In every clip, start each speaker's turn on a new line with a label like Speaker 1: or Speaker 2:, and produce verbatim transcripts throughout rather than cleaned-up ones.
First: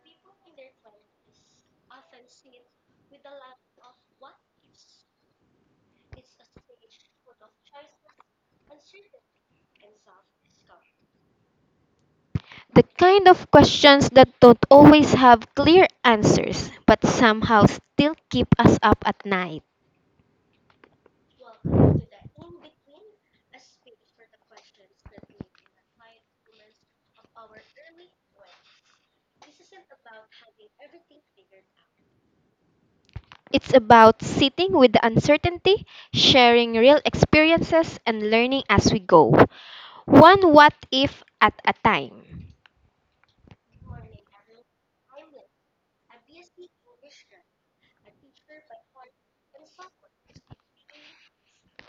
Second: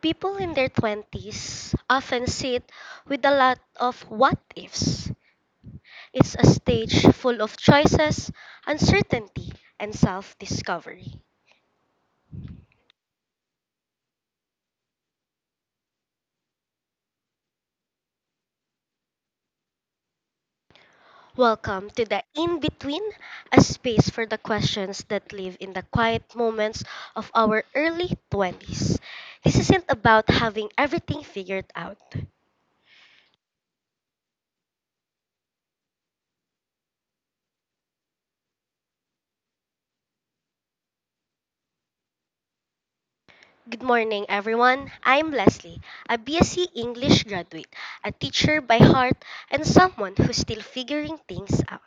Speaker 1: People in their twenties often sit with a lot of what ifs. It's a stage full of choices, uncertainty, and self discovery.
Speaker 2: The kind of questions that don't always have clear answers, but somehow still keep us up at night.
Speaker 1: Welcome to the in between, a space for the questions that live in the quiet moments of our early twenties. This isn't about having everything figured out.
Speaker 2: It's about sitting with the uncertainty, sharing real experiences, and learning as we go. One what if at a time.
Speaker 1: Good morning, everyone. I'm Leslie, a BSc English graduate, a teacher by heart, and someone who's still figuring things out.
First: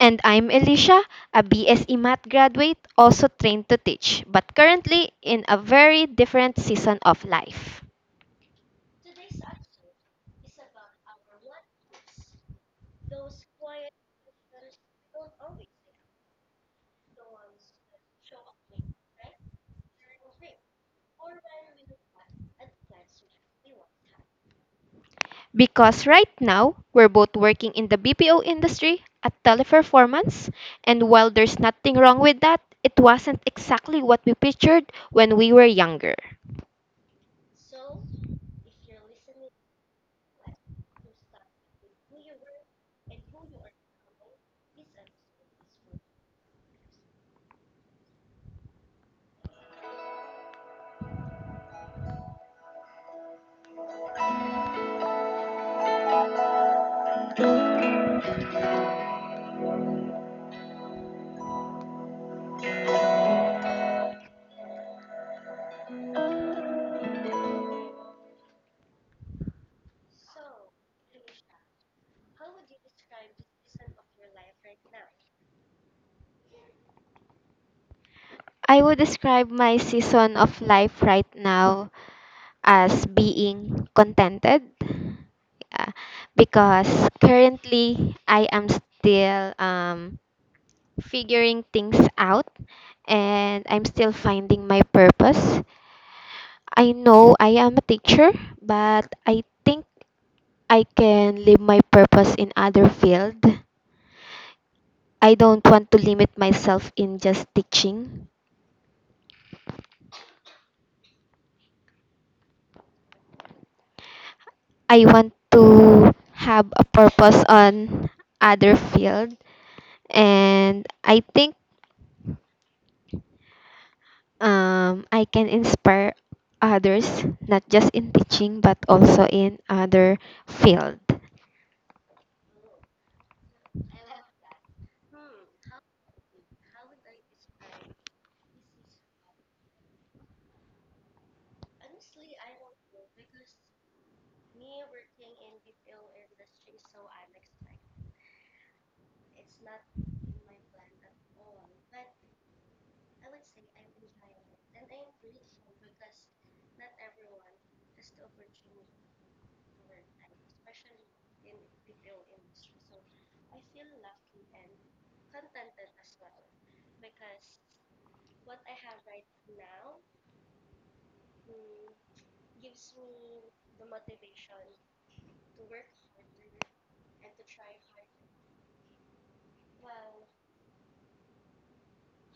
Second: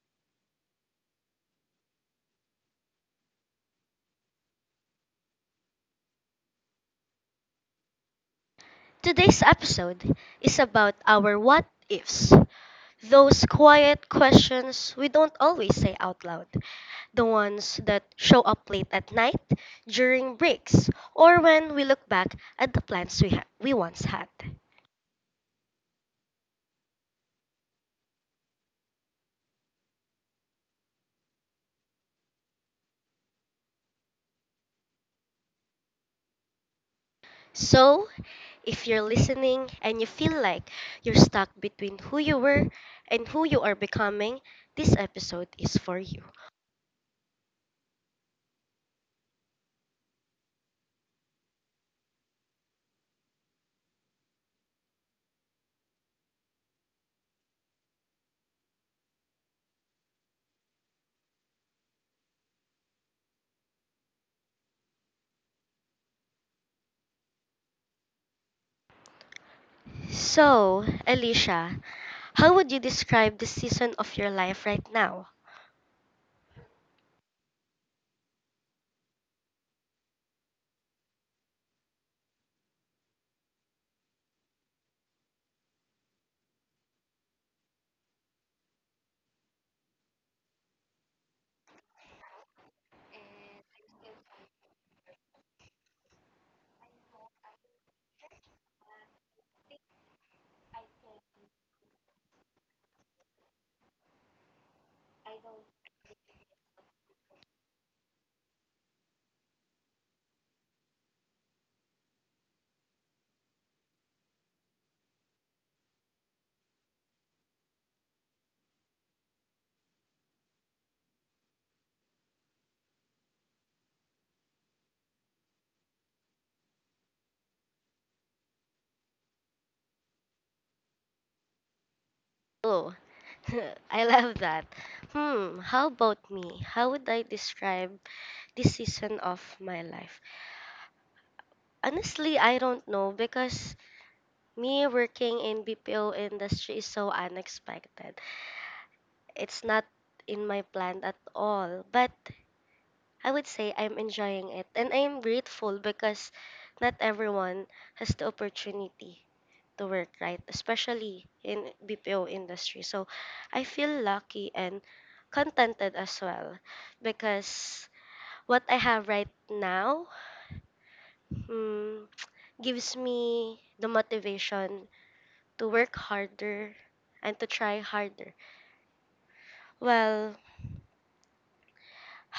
Speaker 2: And I'm Elisha, a B S E math graduate, also trained to teach, but currently in a very different season of life.
Speaker 1: Today's episode is about our what ifs, those quiet questions we don't always say out loud, the ones that show up late at night, during breaks, or when we look back at the plans we, ha- we once had.
Speaker 2: Because right now, we're both working in the B P O industry at Teleperformance, and while there's nothing wrong with that, it wasn't exactly what we pictured when we were younger.
Speaker 1: So, if you're listening and you feel like you're stuck between who you were and who you are becoming, this episode is for you. So, Alicia, how would you describe the season of your life right now?
Speaker 2: I would describe my season of life right now as being contented uh, because currently I am still um, figuring things out, and I'm still finding my purpose. I know I am a teacher, but I think I can live my purpose in other field. I don't want to limit myself in just teaching. I want to have a purpose on other field, and I think um, I can inspire others, not just in teaching but also in other field.
Speaker 1: Oh, I love that. Hmm, how about me? How would I describe this season of my life? Honestly, I don't know because me working in B P O industry is so unexpected. It's not in my plan at all. But I would say I'm enjoying it and I'm grateful because not everyone has the opportunity to work right, especially in B P O industry. So I feel lucky and contented as well because what I have right now mm, gives me the motivation to work harder and to try harder. Well,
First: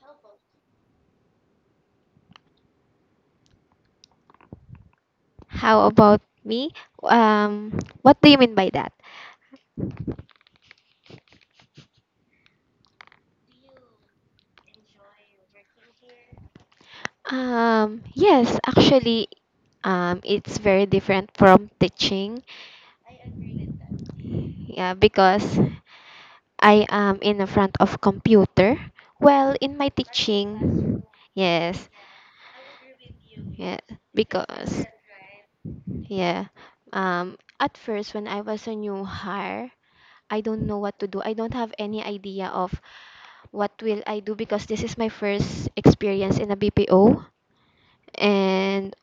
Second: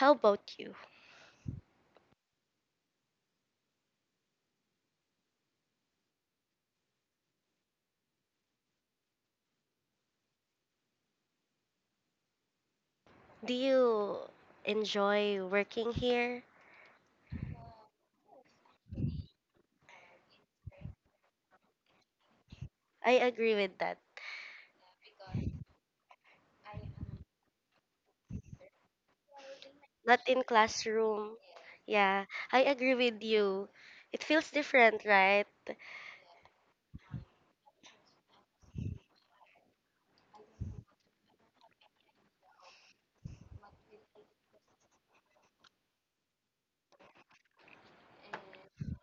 Speaker 1: how about you?
Speaker 2: How about me? Um, what do you mean by that?
Speaker 1: Do you enjoy working here?
Speaker 2: Um, yes, actually, um, it's very different from teaching.
Speaker 1: I agree with that.
Speaker 2: Yeah, because I am in the front of computer. Well, in my
Speaker 1: Not in
Speaker 2: teaching,
Speaker 1: classroom.
Speaker 2: yes,
Speaker 1: Yeah, I agree with you.
Speaker 2: yeah,
Speaker 1: It feels
Speaker 2: because
Speaker 1: different, right?
Speaker 2: yeah, um, at first when I was a new hire, I don't know what to do. I don't have any idea of what will I do because this is my first experience in a B P O. And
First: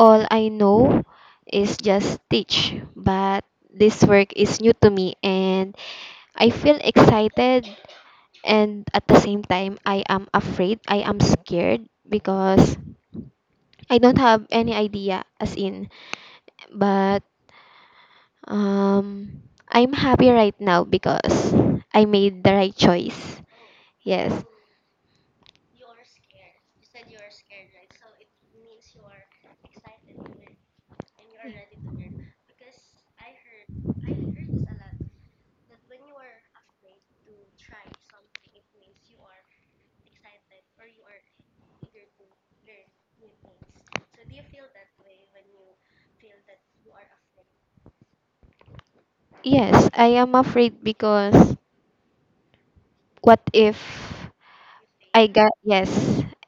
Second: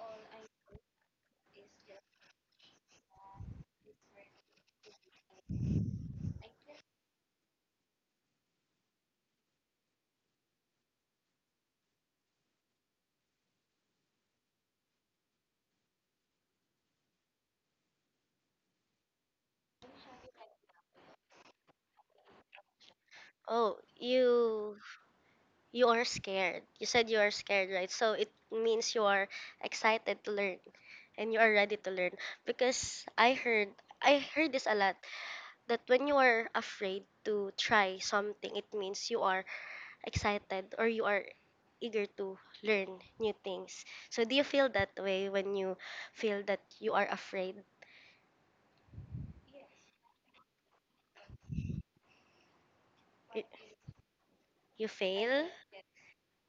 Speaker 2: all I know is just teach, but this work is new to me, and I feel excited, and at the same time I am afraid, I am scared because I don't have any idea as in. But um I'm happy right now because I made the right choice.
Speaker 1: Oh,
Speaker 2: Yes.
Speaker 1: you you are scared. You said you are scared, right? So it means you are excited to learn and you are ready to learn because I heard I heard this a lot that when you are afraid to try something, it means you are excited or you are eager to learn new things. So do you feel that way when you feel that you are afraid
Speaker 2: Yes, I am afraid because what if
Speaker 1: you
Speaker 2: I
Speaker 1: fail?
Speaker 2: got yes,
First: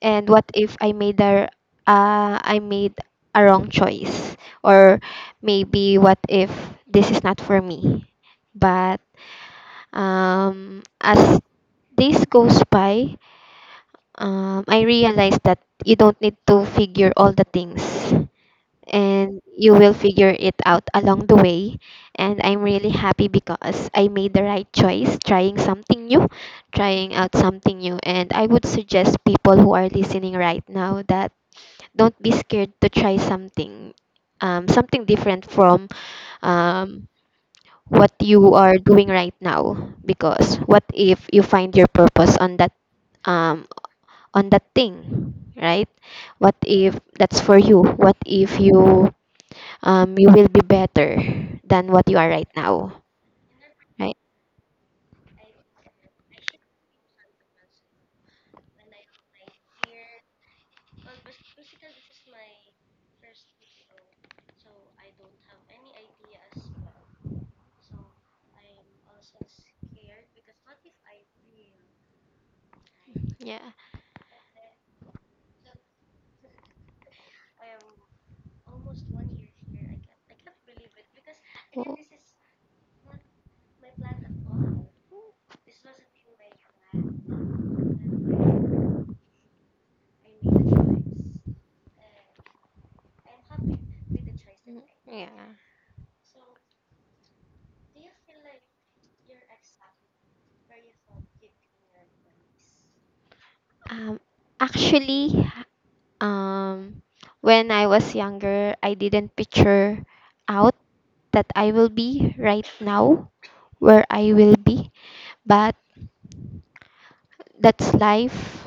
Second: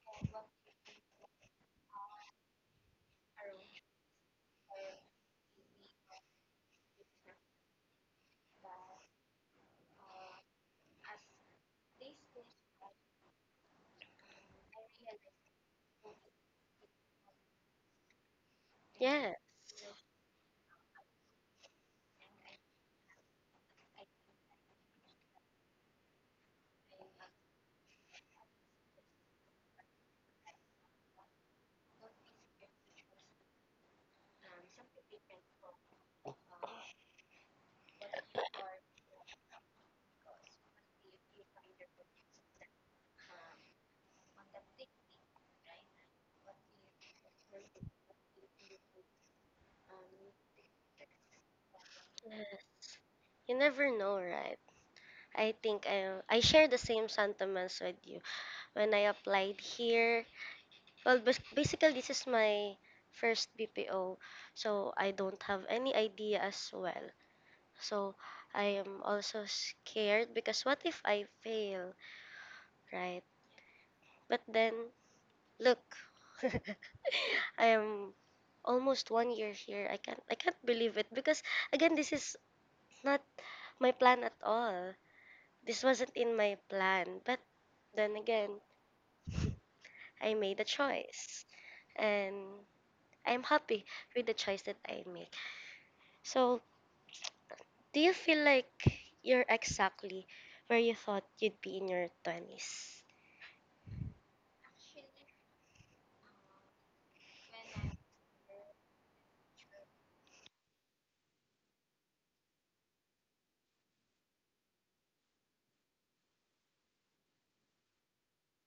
Speaker 2: and what if I made a uh, I made a wrong choice, or maybe what if this is not for me? But um, as days goes by, um, I realized that you don't need to figure all the things,
Speaker 1: Yeah.
Speaker 2: and you will figure it out along the way. And I'm really happy because I made the right choice trying something new, trying out something new. And I would suggest people who are listening right now that don't be scared to try something, um, something different from um, what you are doing right now. Because what if you find your purpose on that, um, on that thing, right? What if that's for you? What if you, um, you will be better than what you are right
Speaker 1: Yes.
Speaker 2: now,
Speaker 1: You never
Speaker 2: right?
Speaker 1: know, right? I think I I share the same sentiments with you. When I applied here, well, bas- basically this is my first B P O, so I don't have any idea as well. So I am also scared because what if I fail, right?
Speaker 2: Yeah.
Speaker 1: But then look, I am almost one year here. I can't I can't believe it because
Speaker 2: W-
Speaker 1: again this is not my plan at all. This wasn't in my plan. But then again, I made a choice and I'm happy with the choice that I
Speaker 2: Yeah.
Speaker 1: make. So, do you feel like you're exactly where you thought you'd be in your twenties?
Speaker 2: Um, Actually, um, when I was younger, I didn't picture out that I will be right now where I will be, but that's life.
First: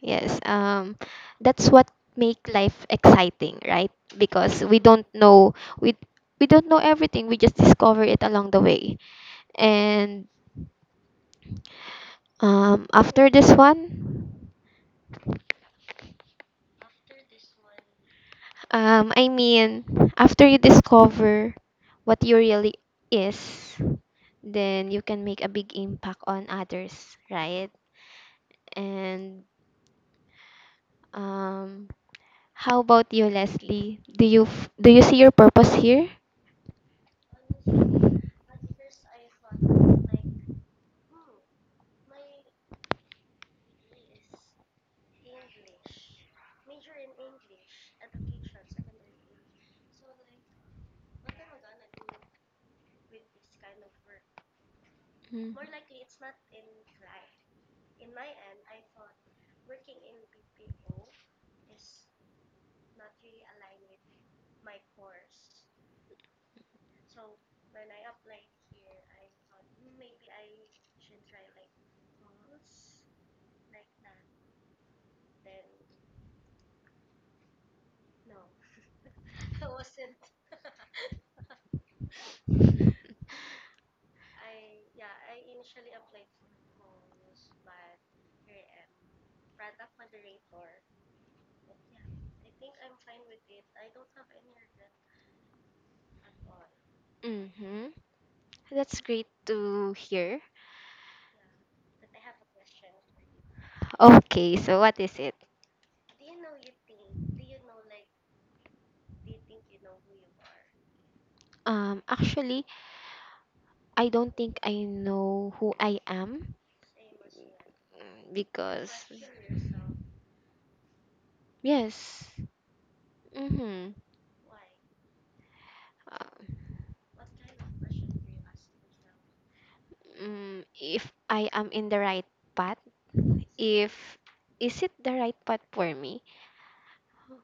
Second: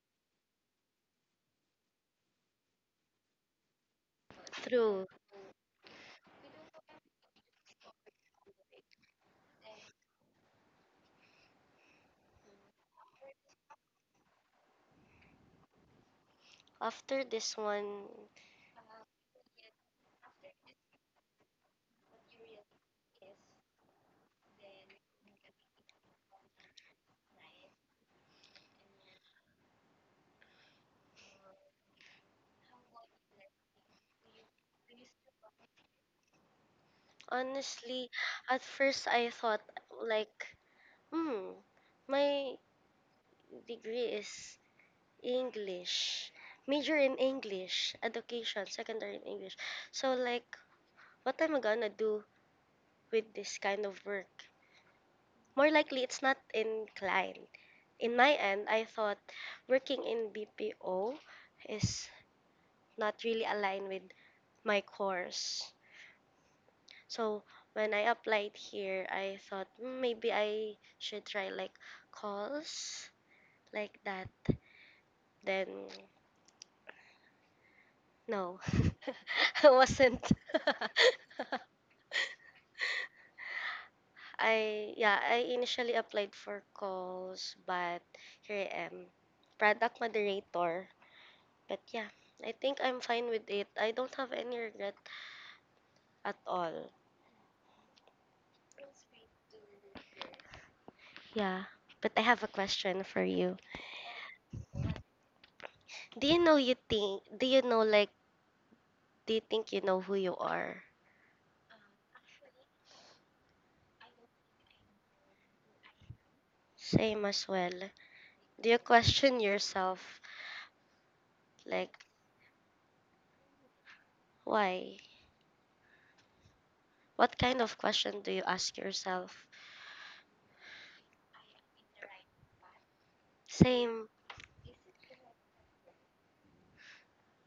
Speaker 2: Yes, um, that's what make life exciting, right? Because we don't
Speaker 1: True.
Speaker 2: know, we we don't know everything. We just discover it along the way. And um, after this one,
Speaker 1: After this one,
Speaker 2: um, I mean, after you discover what you really is, then you can make a big impact on others, right? And um, how about you, Leslie? Do you f- do you see your purpose here?
Speaker 1: honestly, at first I thought like Mm, my degree is English, major in English, education, secondary in English. So like, what am I gonna do with this kind of work?
Speaker 2: Mm.
Speaker 1: More likely, it's not inclined. In my end, I thought working in B P O is not really aligned with my course. So when I applied here, I thought, "Mm, maybe I should try like calls like that." Then no, I wasn't. I yeah, I initially applied for calls, but here I am, product moderator. But yeah, I think I'm fine with it. I don't have any regret at all.
Speaker 2: Mm-hmm. That's great to hear.
Speaker 1: Yeah, but I have a question for you.
Speaker 2: Okay, so what is it?
Speaker 1: Do you know you think? Do you know like? Do you think you know who you are?
Speaker 2: Um, actually, I don't think I know who I am,
Speaker 1: Same as well.
Speaker 2: mm,
Speaker 1: Do you
Speaker 2: because
Speaker 1: question yourself? Like
Speaker 2: yes, mm-hmm.
Speaker 1: why?
Speaker 2: Uh,
Speaker 1: What kind of question do you ask yourself?
Speaker 2: mm, if I am in the right path, if
Speaker 1: Same,
Speaker 2: is it the right path for me?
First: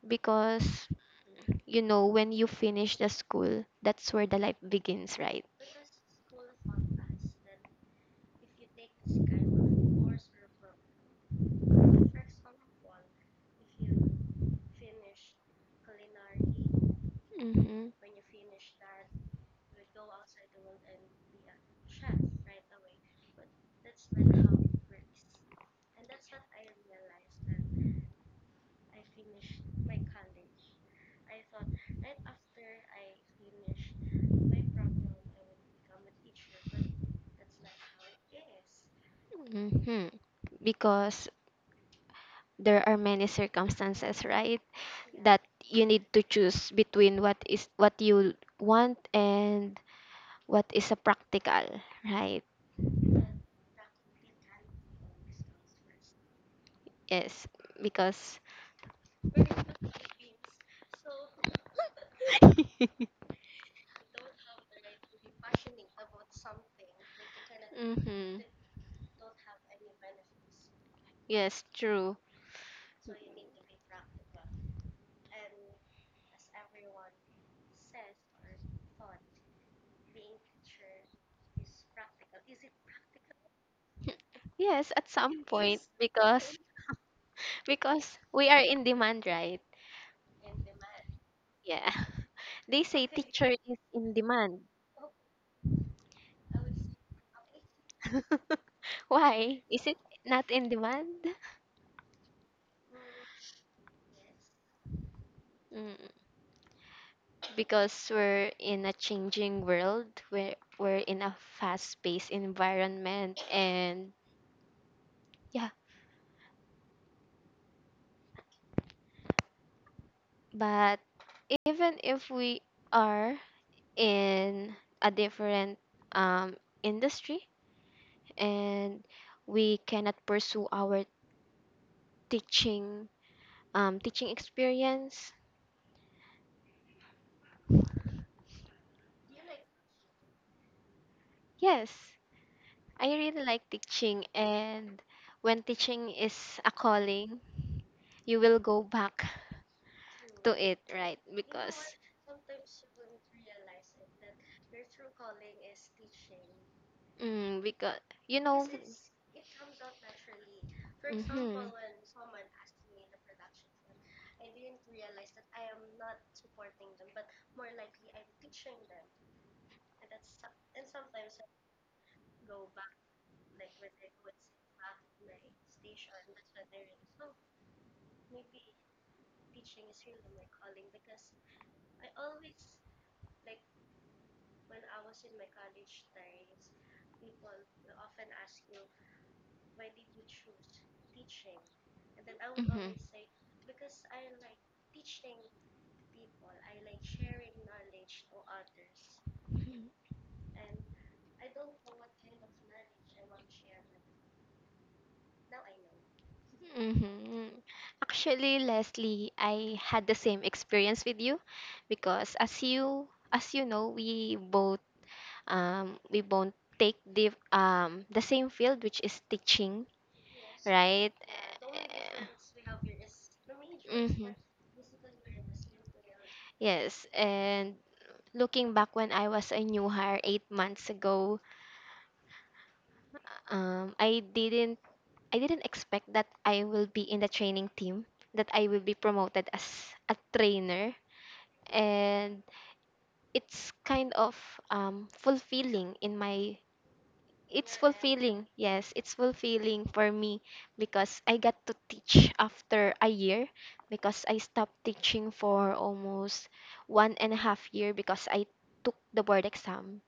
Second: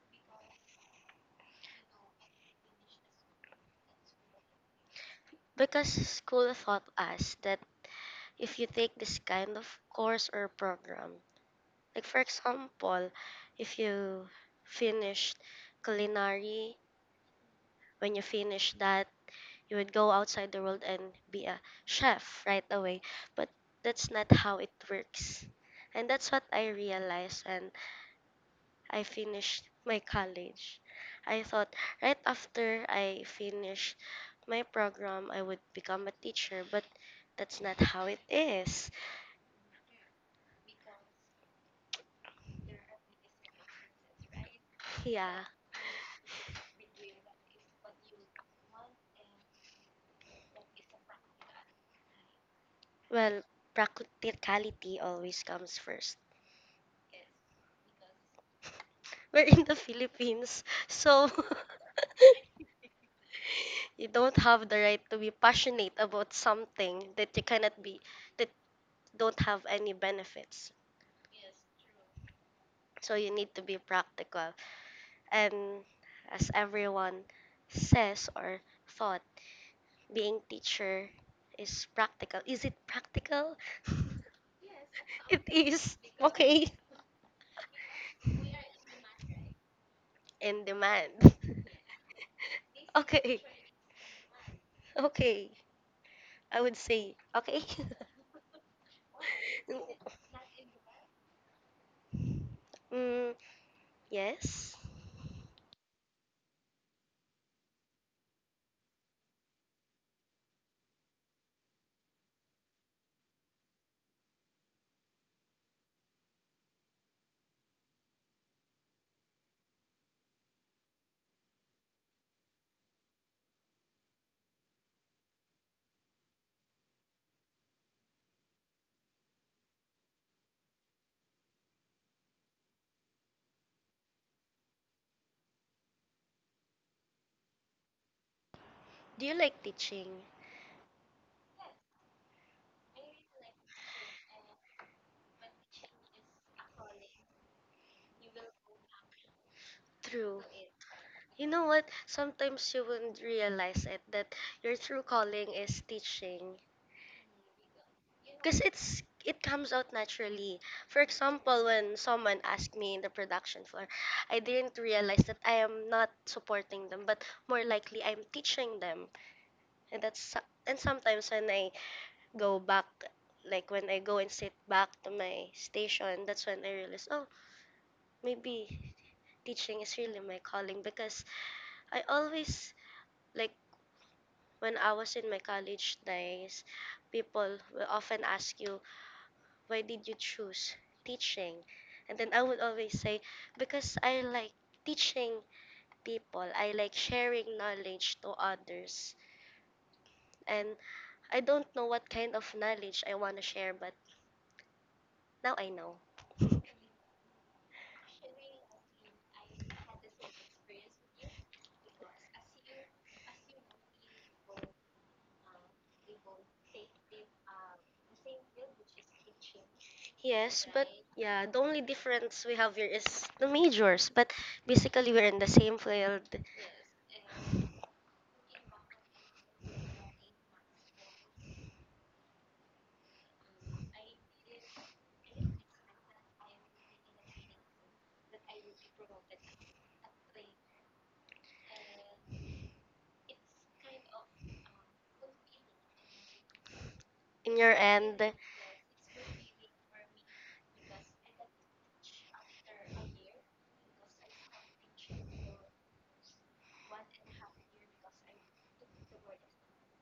Speaker 2: Because you know when you finish the school, that's where the life begins, right?
Speaker 1: because school taught us that if you take this kind of course or program, like for example, if you finished culinary,
Speaker 2: Mm-hmm.
Speaker 1: when you finish that, you would go outside the world and be a chef right away. But that's not how it works. And that's what I realized and I finished my college. I thought right after I finished my program, I would become a teacher, but that's not how it is.
Speaker 2: Mm-hmm. Because there are many circumstances, right? That
Speaker 1: Yeah,
Speaker 2: you need to choose between what is what you want and what is a practical, right?
Speaker 1: well, practicality always comes first.
Speaker 2: Yes, because
Speaker 1: We're in the Philippines, so you don't have the right to be passionate about something that you cannot be,
Speaker 2: hmm.
Speaker 1: that don't have any benefits.
Speaker 2: Yes, true.
Speaker 1: So you need to be practical. And as everyone says or thought, being teacher is practical. Is it practical?
Speaker 2: Yes, at some
Speaker 1: It
Speaker 2: point
Speaker 1: is.
Speaker 2: because
Speaker 1: Okay.
Speaker 2: because we are in demand, right?
Speaker 1: In demand.
Speaker 2: Yeah. They say
Speaker 1: Okay.
Speaker 2: teacher is in demand.
Speaker 1: Okay. I would say okay.
Speaker 2: Why? Is it not in demand?
Speaker 1: Mm, yes.
Speaker 2: Mm, because we're in a changing world, we're, we're in a fast-paced environment, and yeah. But even if we are in a different um, industry and we cannot pursue our teaching, um, teaching experience,
Speaker 1: Do you like teaching?
Speaker 2: yes, I really like teaching, and when teaching is a calling, you will go back
Speaker 1: True.
Speaker 2: to it, right?
Speaker 1: You know
Speaker 2: Because
Speaker 1: what? Sometimes you wouldn't realize it that your true calling is teaching.
Speaker 2: mm, because you
Speaker 1: Because
Speaker 2: know.
Speaker 1: it's it comes out naturally. For example, when someone asked me in the production floor, I didn't realize that I am not supporting them, but more likely I'm teaching them. And that's so- and sometimes when I go back, like when I go and sit back to my station, that's when I realize, oh, maybe teaching is really my calling because I always like when I was in my college days, people will often ask you, why did you choose teaching? And then I
Speaker 2: Mhm.
Speaker 1: would
Speaker 2: Mhm.
Speaker 1: always say, because I like teaching people, I like sharing knowledge to others. And I don't know what kind of knowledge I want to share, but now I know.
Speaker 2: Hmm. Actually, Leslie, I had the same experience with you because as you as you know, we both, um we both take the um the same field which is teaching,
Speaker 1: Yes, but
Speaker 2: right?
Speaker 1: yeah, the only difference we have here is the majors,
Speaker 2: Mm-hmm.
Speaker 1: but basically we're in the same field.
Speaker 2: Yes, and looking back when I was a new hire eight months ago, um, I didn't, I didn't expect that I will be in the training team, that I will be promoted as a trainer. And it's kind of um, fulfilling in my.
Speaker 1: In
Speaker 2: It's
Speaker 1: your end,
Speaker 2: fulfilling, yes, it's fulfilling for me because I got to teach after a year, because I stopped teaching for almost one and a half year because I took the board exam,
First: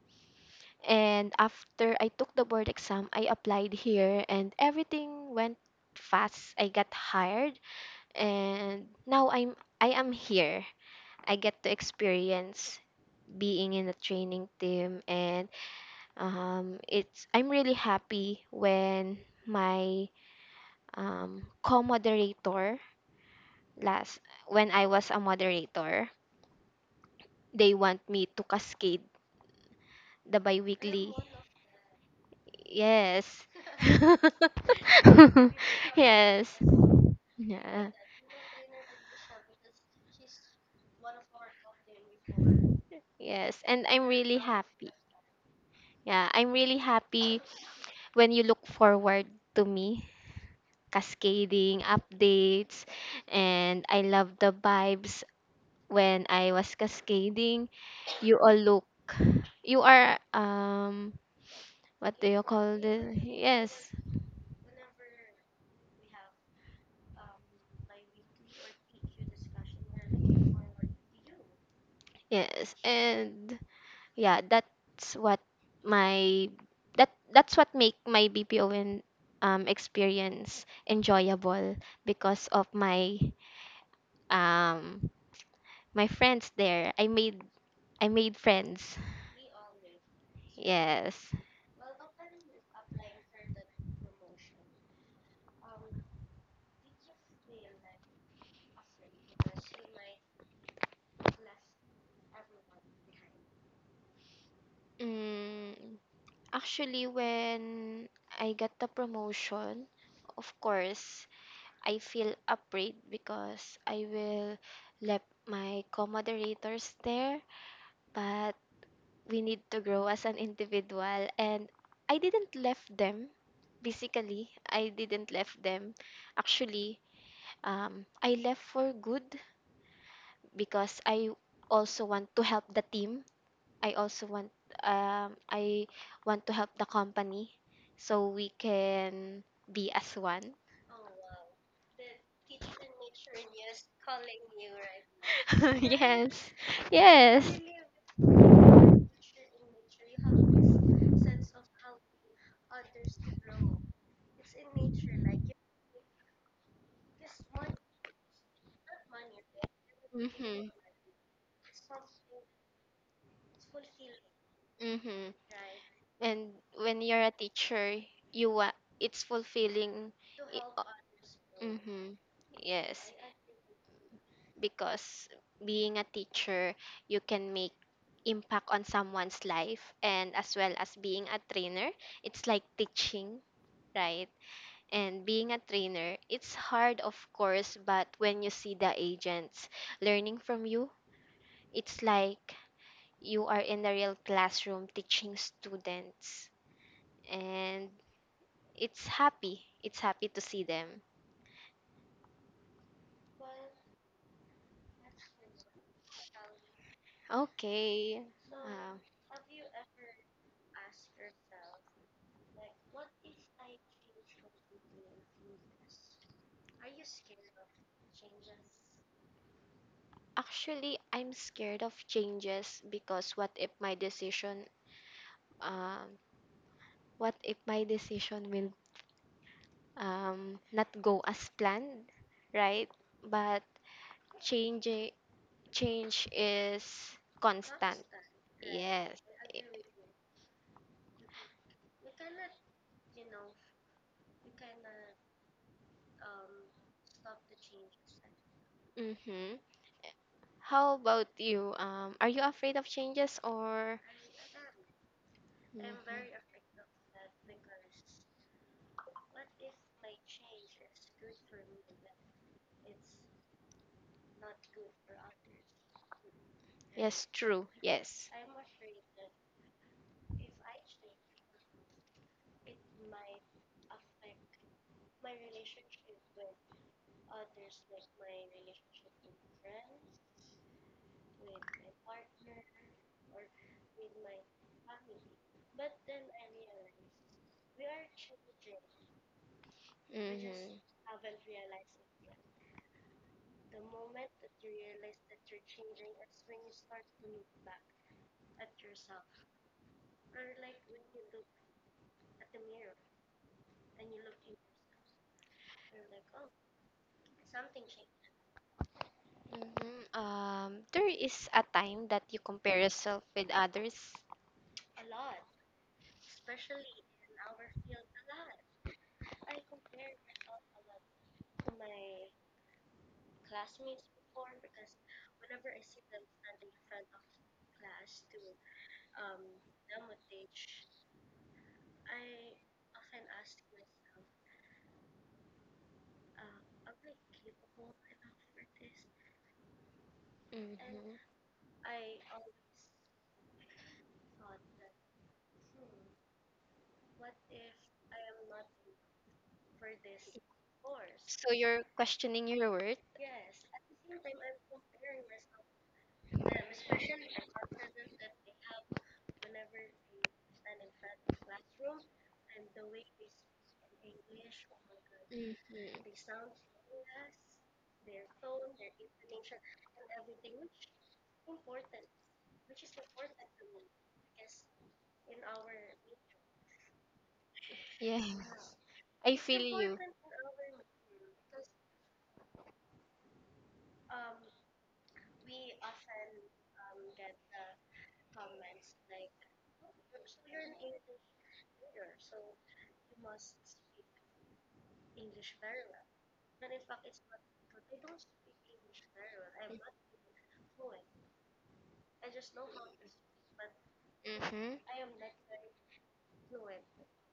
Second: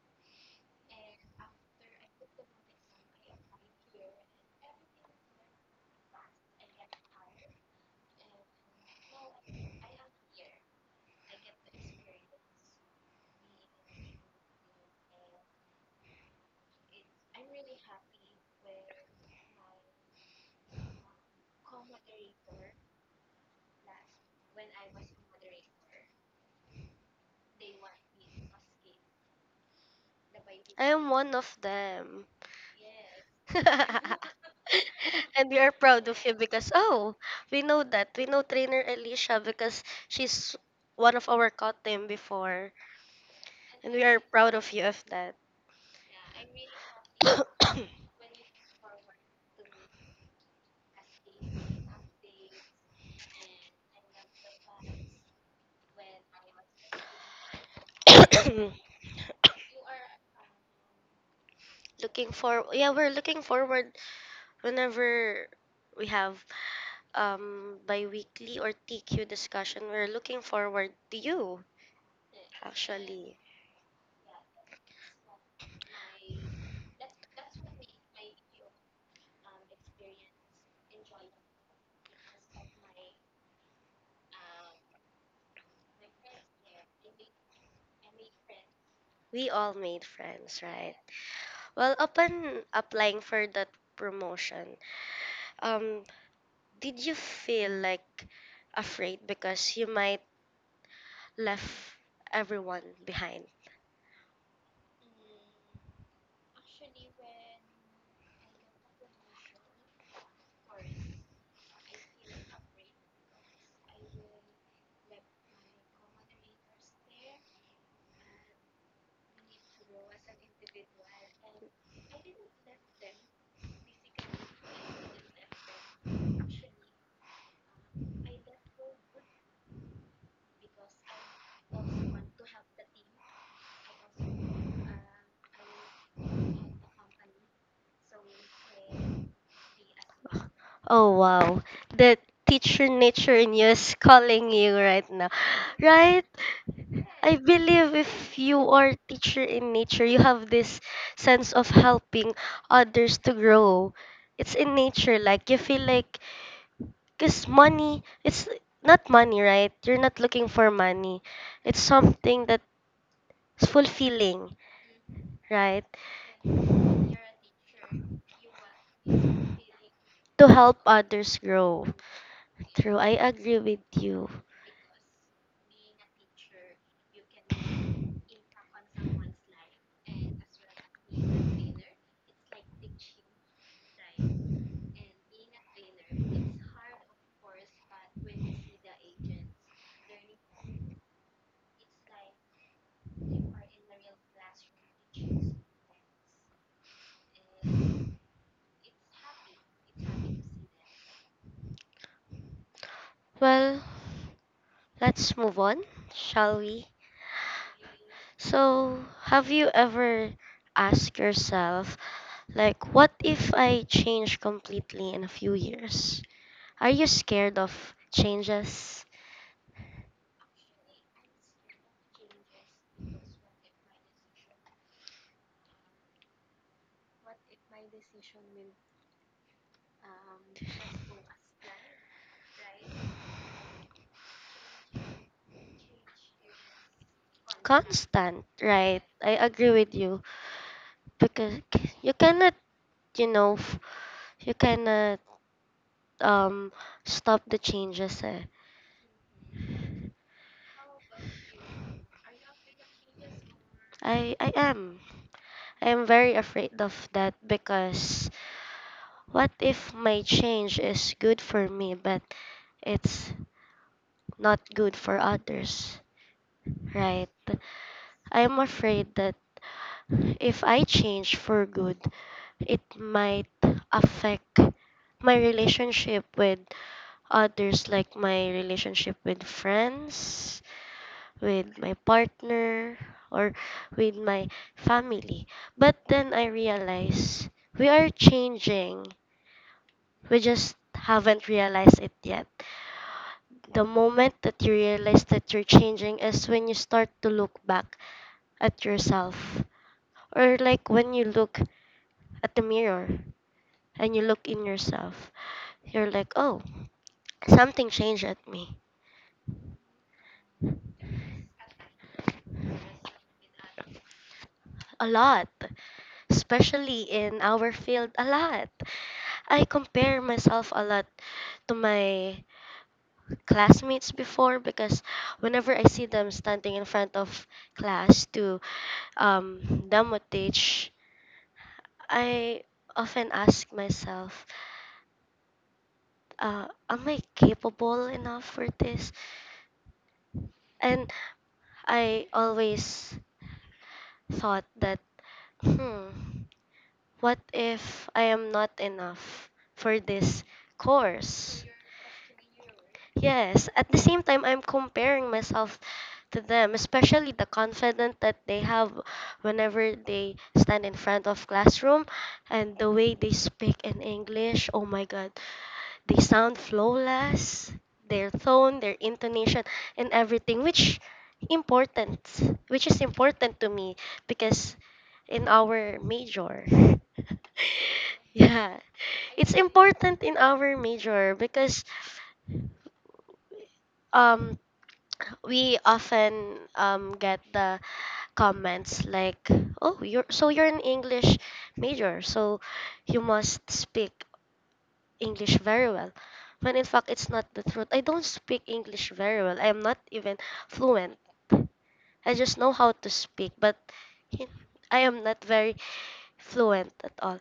Speaker 2: and after I took the board exam, I applied here and everything went fast. I got hired and now I'm I am here. I get to experience being in a training team, and um, it's, I'm really happy when my um, co-moderator last when I was a moderator, they want me to cascade the
Speaker 1: I am
Speaker 2: biweekly.
Speaker 1: one of them.
Speaker 2: Yes.
Speaker 1: And we are proud of you
Speaker 2: Yes.
Speaker 1: because, oh, we know
Speaker 2: Yeah.
Speaker 1: that we know trainer Alicia because she's one of our cut team before.
Speaker 2: Yes. And
Speaker 1: And we
Speaker 2: I'm
Speaker 1: are
Speaker 2: really
Speaker 1: proud of you
Speaker 2: happy.
Speaker 1: of that.
Speaker 2: Yeah, I'm really happy when you look forward to me cascading updates, and I love the vibes when I was cascading. You all look, you are um what do
Speaker 1: looking
Speaker 2: you
Speaker 1: for
Speaker 2: call
Speaker 1: yeah we're
Speaker 2: this?
Speaker 1: looking
Speaker 2: Yes.
Speaker 1: forward whenever we have um bi-weekly or TQ discussion. We're looking forward to you,
Speaker 2: Yes.
Speaker 1: actually.
Speaker 2: And yeah, that's what my, that that's what make my B P O bpon um, experience enjoyable because of my um my friends there, i made I made friends
Speaker 1: We all made friends, right?
Speaker 2: yes.
Speaker 1: Well, upon applying for that promotion, Um, did you feel like afraid because you might left everyone behind?
Speaker 2: Mm, actually, when I got the promotion, of course, I feel afraid because I will left my co-moderators there. But we need to grow as an individual, and I didn't left them, basically I didn't left them. Actually, um, I left for good because I also want to help the team, I also want, um, I want to help the company so we can be as one.
Speaker 1: Oh wow. The teacher nature news calling you right now. Right?
Speaker 2: Yes.
Speaker 1: I
Speaker 2: Yes.
Speaker 1: believe if you are teacher in nature, you have this sense of helping others to grow. It's in nature, like you feel like, cause money, it's not money, right? You're not looking for
Speaker 2: Mm-hmm.
Speaker 1: money. It's something that's fulfilling,
Speaker 2: Mm-hmm.
Speaker 1: right?
Speaker 2: And when you're a teacher, you want it's fulfilling.
Speaker 1: To help others grow.
Speaker 2: Mm-hmm.
Speaker 1: True, I
Speaker 2: Yes,
Speaker 1: agree with you.
Speaker 2: because being a teacher, you can make impact on someone's life, and as well as being a trainer, it's like teaching, right? And being a trainer, it's hard of course, but when you see the agents learning from you, it's like you are in the real classroom teaching students, and it's happy. It's happy to see them.
Speaker 1: Well, let's move on, shall we?
Speaker 2: Okay. Uh,
Speaker 1: So, have you ever asked yourself, like, what if I change completely in a few years? Are you scared of changes?
Speaker 2: actually, I'm scared of changes because what if my decision, um what if my decision will um not go as planned, right? But change change is constant.
Speaker 1: Constant, right?
Speaker 2: Yes.
Speaker 1: I agree with you because you cannot, you know, f- you cannot um stop the changes. Eh.
Speaker 2: Mhm. How about you? Um are you afraid of changes or?
Speaker 1: I I am.
Speaker 2: Mhm.
Speaker 1: I'm very afraid of that because what if my change is good for me but it's not good for others,
Speaker 2: Yes,
Speaker 1: right?
Speaker 2: true. Yes.
Speaker 1: I'm afraid that if I change for good, it might affect my relationship with others, like my relationship with friends, with my partner or with my family. But then I realize we are changing. We just
Speaker 2: Mhm.
Speaker 1: haven't realized it yet. The moment that you realize that you're changing is when you start to look back at yourself or like when you look at the mirror and you look in yourself. You're like, "Oh, something changed at me."
Speaker 2: Mhm. Um, there is a time that you compare yourself with others.
Speaker 1: A lot, especially in our field, a lot. I compare myself a lot to my classmates before because whenever I see them standing in front of class to um, demo teach, I often ask myself, uh, am I capable enough for this? And
Speaker 2: Hmm.
Speaker 1: I always thought that, hmm. What if I am not enough for this
Speaker 2: So
Speaker 1: course?
Speaker 2: you're questioning your worth.
Speaker 1: Yes, at the same time, I'm comparing myself to them, especially the confidence that they have whenever they stand in front of classroom and the way they speak in English. Oh my God,
Speaker 2: Hmm.
Speaker 1: they sound flawless, their tone, their intonation, and everything, which important, which is important to me because in our major,
Speaker 2: Yeah,
Speaker 1: yeah,
Speaker 2: I
Speaker 1: it's
Speaker 2: feel you.
Speaker 1: important in our major because um we often um get the comments like, oh, you're so you're an English major, so you must speak English very well, when in fact it's not the truth. I don't speak English very well. I am not even fluent. I just know how to speak, but
Speaker 2: Mm-hmm.
Speaker 1: I am not very fluent at all.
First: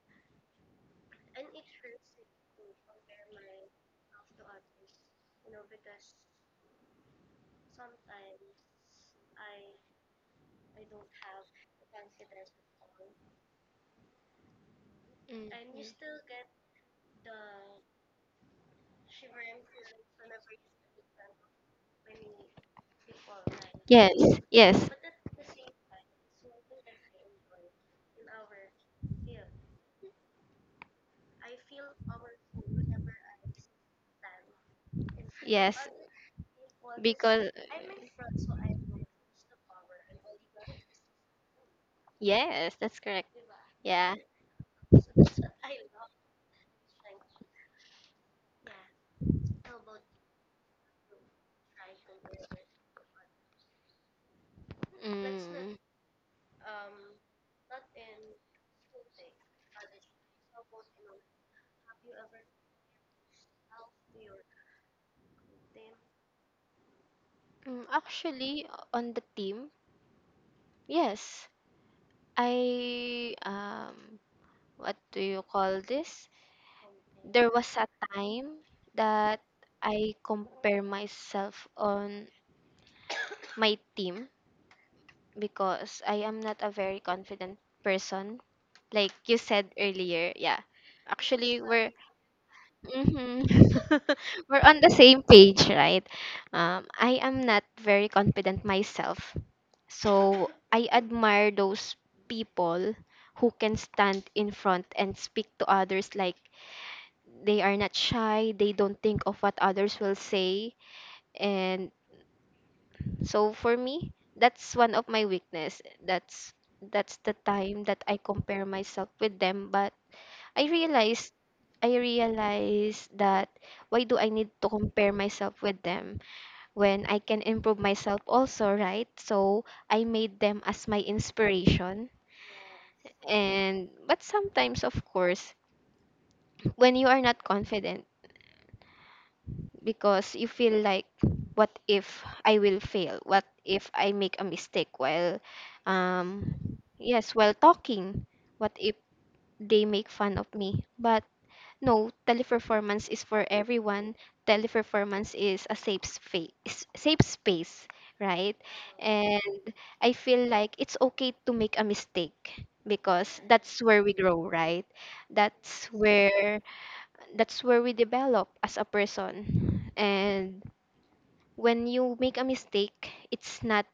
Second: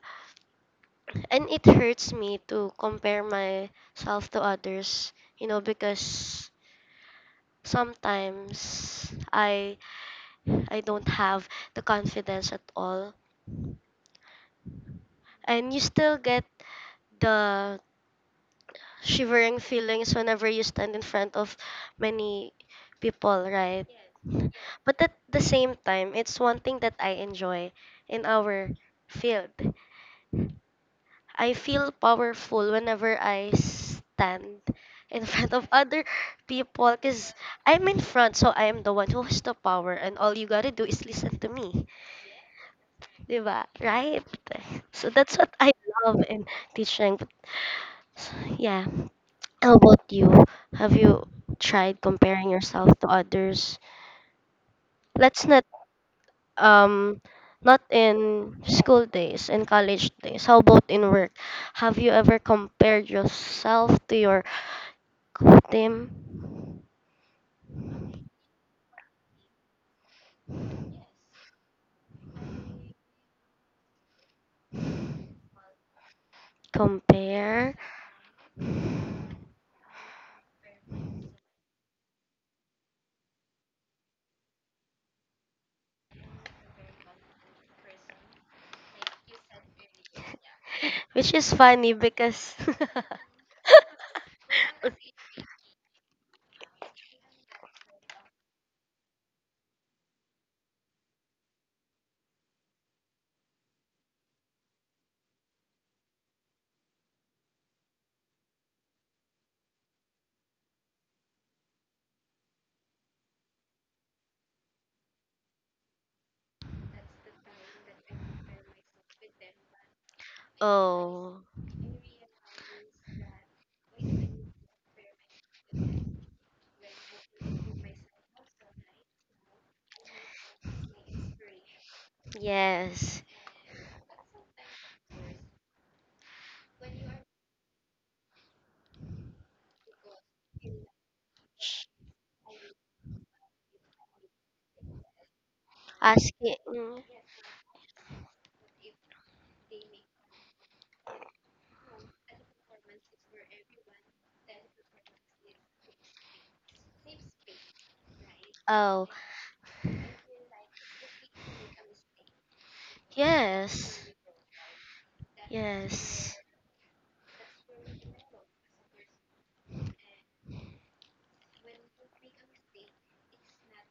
Speaker 1: And it hurts me to compare myself to others, you know, because sometimes I I don't have the confidence at all.
Speaker 2: Hmm.
Speaker 1: And you still get the shivering feelings whenever you stand in front of many people, right?
Speaker 2: Yes, yes.
Speaker 1: But at the same time, it's one thing that I enjoy in our field. I feel powerful whenever I stand in front of
Speaker 2: Yes,
Speaker 1: other people because
Speaker 2: because
Speaker 1: I'm in front, so I am the one who has the power, and all you gotta do is listen to me.
Speaker 2: yes, that's correct.
Speaker 1: Diba?
Speaker 2: Yeah.
Speaker 1: Right? So that's what I love in teaching. But, yeah. How about you? Have you tried comparing yourself to others? Let's not
Speaker 2: Mm.
Speaker 1: um not in school days, in college days. How about in work? Have you ever compared yourself to your co- team?
Speaker 2: Mm, actually, on the team, yes, I um, what do you call this? There was
Speaker 1: Compare,
Speaker 2: a time that I compare myself on my team because I am not a very confident person. Like you said earlier, yeah.
Speaker 1: which is
Speaker 2: Actually, we're
Speaker 1: funny because
Speaker 2: mhm. We're on the same page, right? Um, I am not very confident myself, so I admire those people who can stand in front and speak to others like they are not shy. They don't think of what others will say, and so for me, that's one of my weakness. That's that's the time that I compare myself with them, but I realized
Speaker 1: oh
Speaker 2: I realized that why do I need to compare myself with them when I can improve myself also, right? So I made them as my inspiration.
Speaker 1: yes,
Speaker 2: And but sometimes of course, when you are not confident, because you feel like what if I will fail, what if I make a mistake while um
Speaker 1: asking
Speaker 2: yes while talking, what if they make fun of me? But no, teleperformance is for everyone. Teleperformance is a safe space, safe space, right?
Speaker 1: oh
Speaker 2: And I feel like it's okay to make a mistake because that's
Speaker 1: yes.
Speaker 2: where we grow, right? that's
Speaker 1: Yes,
Speaker 2: where that's where we develop as a person. And when you make a mistake, it's not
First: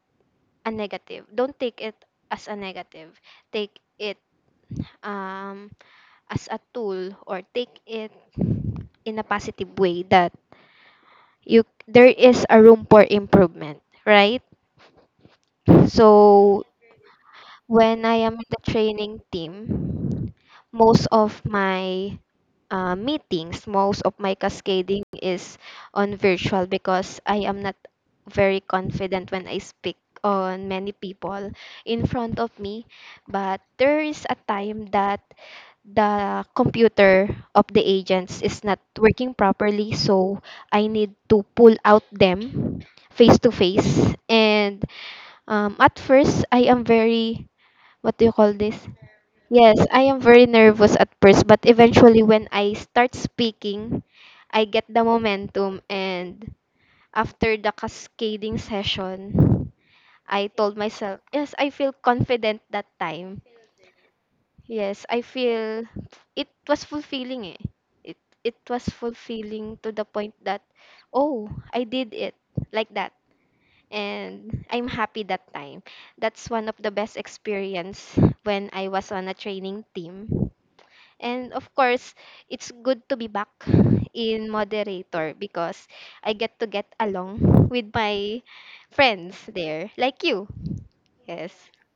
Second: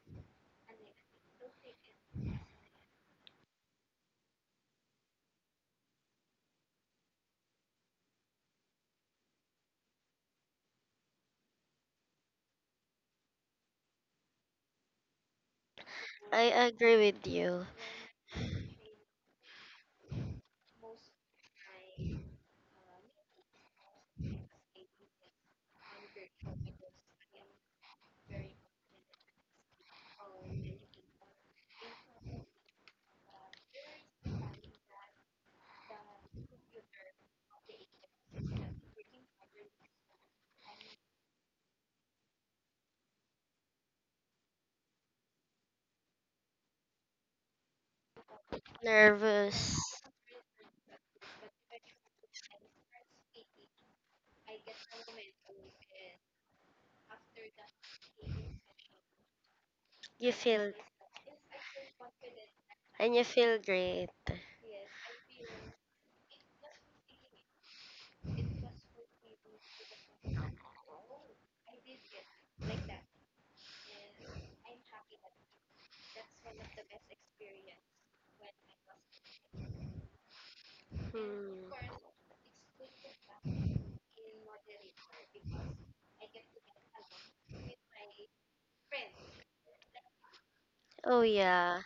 Speaker 2: a negative. Don't take it as a negative. Take it, um, as a tool, or take it in a positive way that you, there is a room for improvement, right?
Speaker 1: I
Speaker 2: So
Speaker 1: agree with you.
Speaker 2: when I am in the training team, most of my uh, meetings, most of my cascading is on virtual because I am not very confident when I speak on many people in front of me. But there is a time that the computer of the agents is not working properly, so I need to pull out them face to face. And um, at first, I am very what do you call this? Yes,
Speaker 1: Nervous.
Speaker 2: I am very nervous at first, but eventually when I start speaking, I get the momentum, and after the cascading session,
Speaker 1: You
Speaker 2: I told
Speaker 1: feel
Speaker 2: myself, yes, I feel confident that
Speaker 1: and you
Speaker 2: time.
Speaker 1: feel great.
Speaker 2: Yes, I feel it was fulfilling eh. It it was fulfilling to the point that oh, I did it like that and I'm happy that time. That's one of the best experience when I was on a training team. And of
Speaker 1: Hmm.
Speaker 2: course, it's good to be back in moderator because I get to get along with my friends there, like you.
Speaker 1: Oh
Speaker 2: Yes.
Speaker 1: yeah.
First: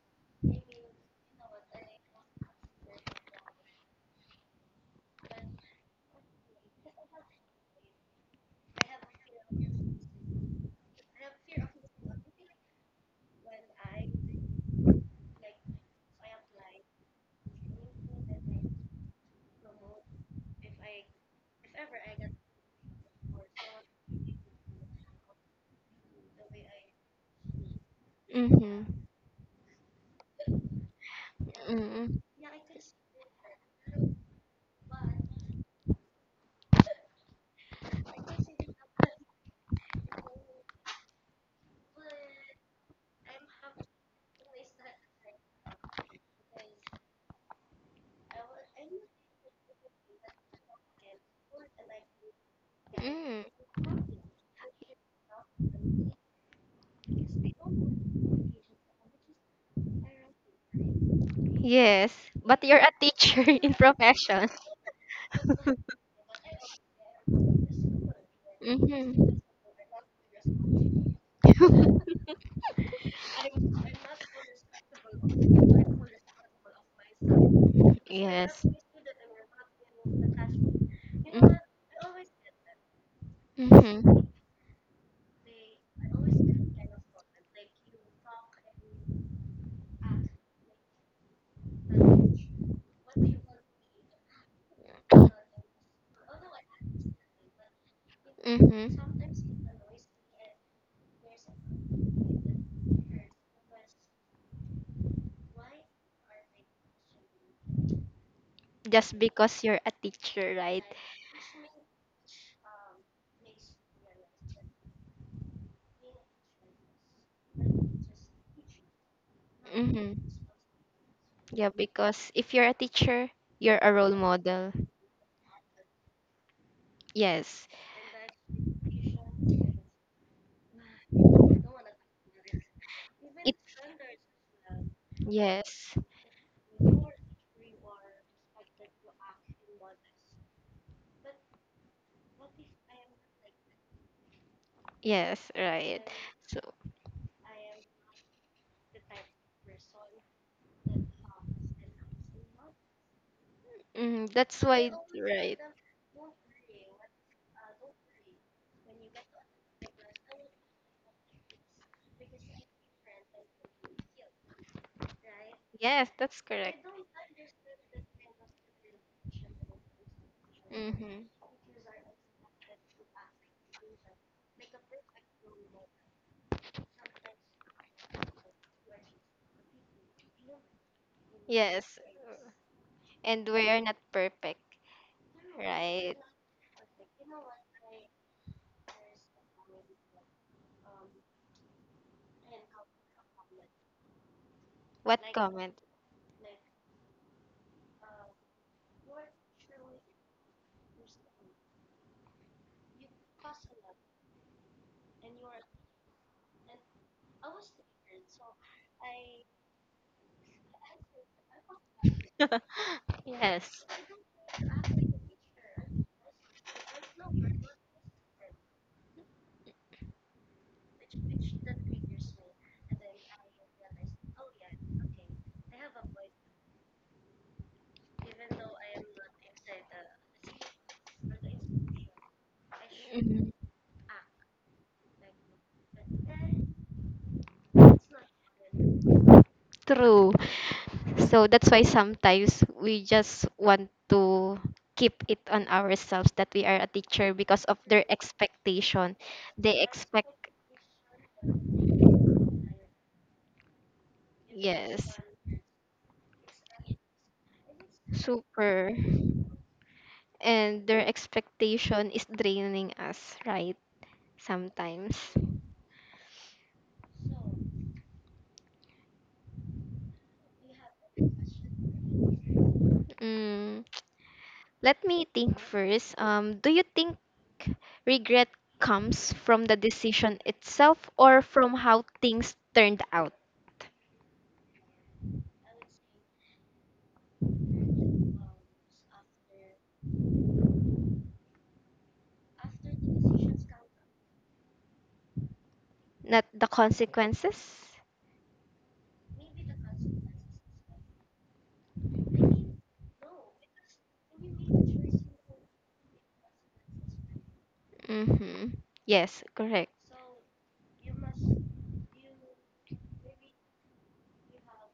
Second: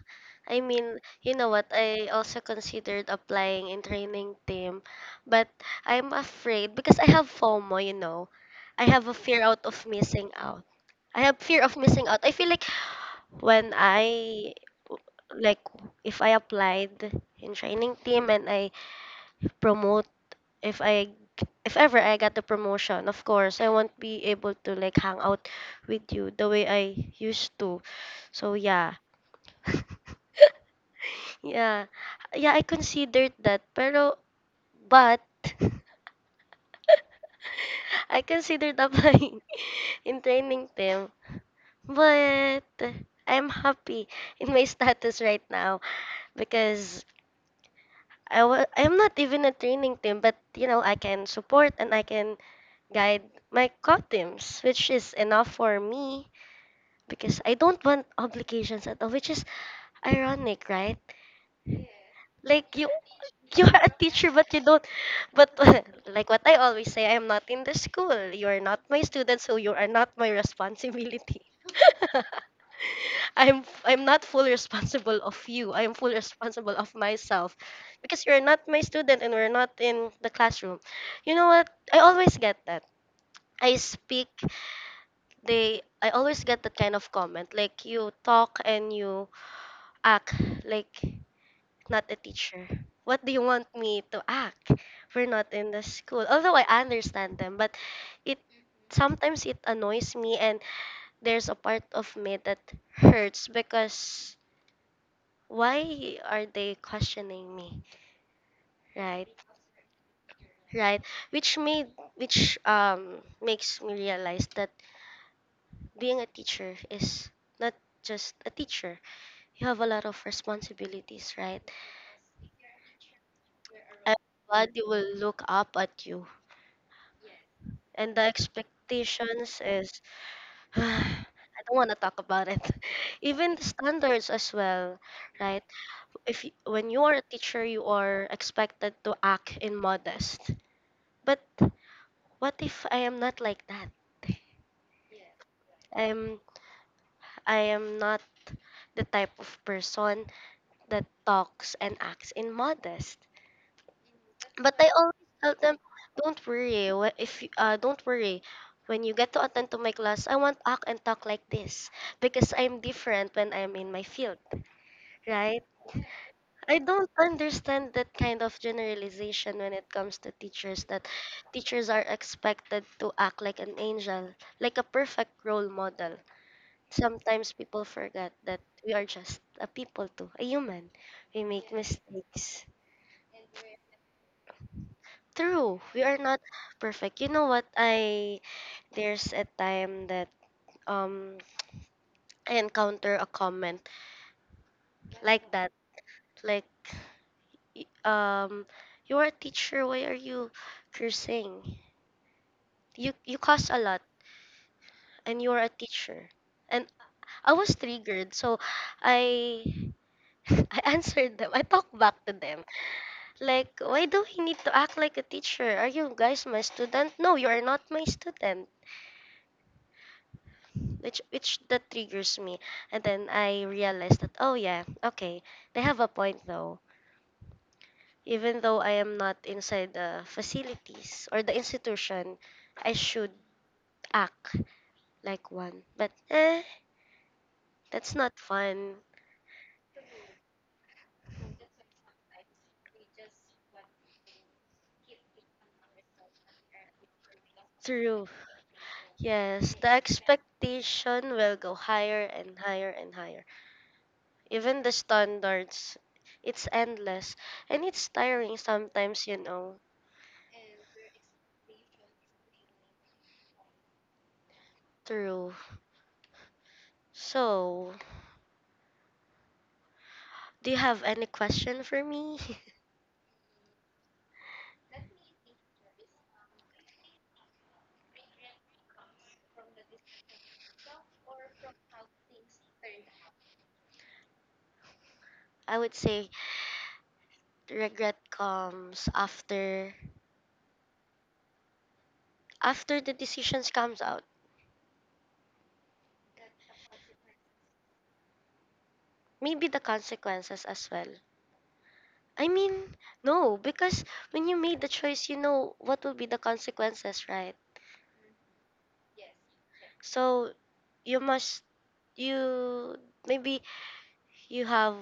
Speaker 1: I mean, you know what? I also considered applying in training team, but I'm afraid because I have FOMO, you know. I have a fear out of missing out. I have fear of missing out. I feel like when I like if I applied in training team and I promote if I, if ever I got the promotion, of course, I won't be able to like hang out with you the way I used to. So yeah.
Speaker 2: Mhm.
Speaker 1: yeah.
Speaker 2: Mm.
Speaker 1: Yeah, I considered that. Pero but I considered applying in training team. But I'm happy in my status right now because I wa- I'm not even a training team, but you know, I can support and I can guide
Speaker 2: Mm.
Speaker 1: my cuttings, which is enough for me because I don't want obligations at all, which is ironic, right?
Speaker 2: Yes, but
Speaker 1: Like
Speaker 2: you're
Speaker 1: you
Speaker 2: a teacher
Speaker 1: you
Speaker 2: in
Speaker 1: are a teacher
Speaker 2: profession.
Speaker 1: but you don't but like what I always say, I am not in the school. You are not my student,
Speaker 2: Mhm.
Speaker 1: so you are not my responsibility. I'm I'm not fully responsible of you. I am fully responsible of myself because you're not
Speaker 2: Yes.
Speaker 1: my student and we're not in the classroom. You know
Speaker 2: Mm-hmm.
Speaker 1: what? I always get that. I speak they I always get that kind of comment like you talk and you act like not a teacher. What do you want me to act? We're not in the school. Although I understand them, but it
Speaker 2: Mm-hmm.
Speaker 1: sometimes it annoys me and there's a part of me that hurts because why are they questioning me?
Speaker 2: Just
Speaker 1: Right?
Speaker 2: because you're a teacher, right?
Speaker 1: Right. Which made which um makes me realize that being a teacher is not just a teacher, you have a lot
Speaker 2: Mm-hmm.
Speaker 1: of responsibilities, right?
Speaker 2: Yeah, because if you're a teacher, you're a role model.
Speaker 1: Everybody will look up at you,
Speaker 2: Yes.
Speaker 1: and the expectations is I don't want to talk about it. Even
Speaker 2: It
Speaker 1: the standards as well, right?
Speaker 2: Yes.
Speaker 1: If you, when you are a teacher, you are expected to act in modest. But what if I am not like that?
Speaker 2: Yes, right.
Speaker 1: I'm
Speaker 2: So
Speaker 1: I am not the type of person that talks and acts in modest.
Speaker 2: mm, that's
Speaker 1: But I
Speaker 2: why
Speaker 1: always tell
Speaker 2: right.
Speaker 1: them, don't worry. wh- If you, uh, don't worry, when you get to attend to my class, I won't act and talk like this because I'm different when I'm in my field, right?
Speaker 2: Yes, that's
Speaker 1: I
Speaker 2: correct.
Speaker 1: don't understand that kind of generalization when it comes to teachers, that
Speaker 2: Mm-hmm.
Speaker 1: teachers are expected to act like an angel, like a perfect role model. Sometimes people forget that we are just a people too, a human. We make
Speaker 2: Yes,
Speaker 1: mistakes.
Speaker 2: and we are not perfect,
Speaker 1: True, we are
Speaker 2: right?
Speaker 1: not perfect. You know what? I there's a time that um I encounter a comment
Speaker 2: What
Speaker 1: like that,
Speaker 2: comment?
Speaker 1: like y- um you are a teacher, why are you cursing? You you cost a lot and you are a teacher. And I was triggered, so I I answered them. I talked back to them. Like,
Speaker 2: Yes.
Speaker 1: why do we need to act like a teacher? Are you guys my student? No, you are not my student. Which which that triggers me. And then I realized that oh yeah, okay. They have a point though. Even though I am not inside the facilities or the institution, I should
Speaker 2: Mhm.
Speaker 1: act like one. But eh, it's not fun.
Speaker 2: True. So that's why sometimes we just want to keep it on ourselves that we are a teacher because of their
Speaker 1: True.
Speaker 2: expectation.
Speaker 1: Yes,
Speaker 2: They
Speaker 1: the
Speaker 2: expect,
Speaker 1: expectation will go higher and higher and higher. Even the
Speaker 2: yes,
Speaker 1: standards, it's endless and it's tiring
Speaker 2: super.
Speaker 1: sometimes, you know.
Speaker 2: And their expectation is draining us, right? Sometimes.
Speaker 1: True. So, do you have any question for me?
Speaker 2: Mm, Let me think first. Um, do you think regret comes from the decision itself or from how things turned out,
Speaker 1: I would say regret comes after after the decisions comes out,
Speaker 2: not the consequences?
Speaker 1: maybe the consequences as well. I mean, no, because when you made the choice, you know what will be the consequences, right?
Speaker 2: Mm-hmm. Yes, correct.
Speaker 1: So you must, you maybe, you have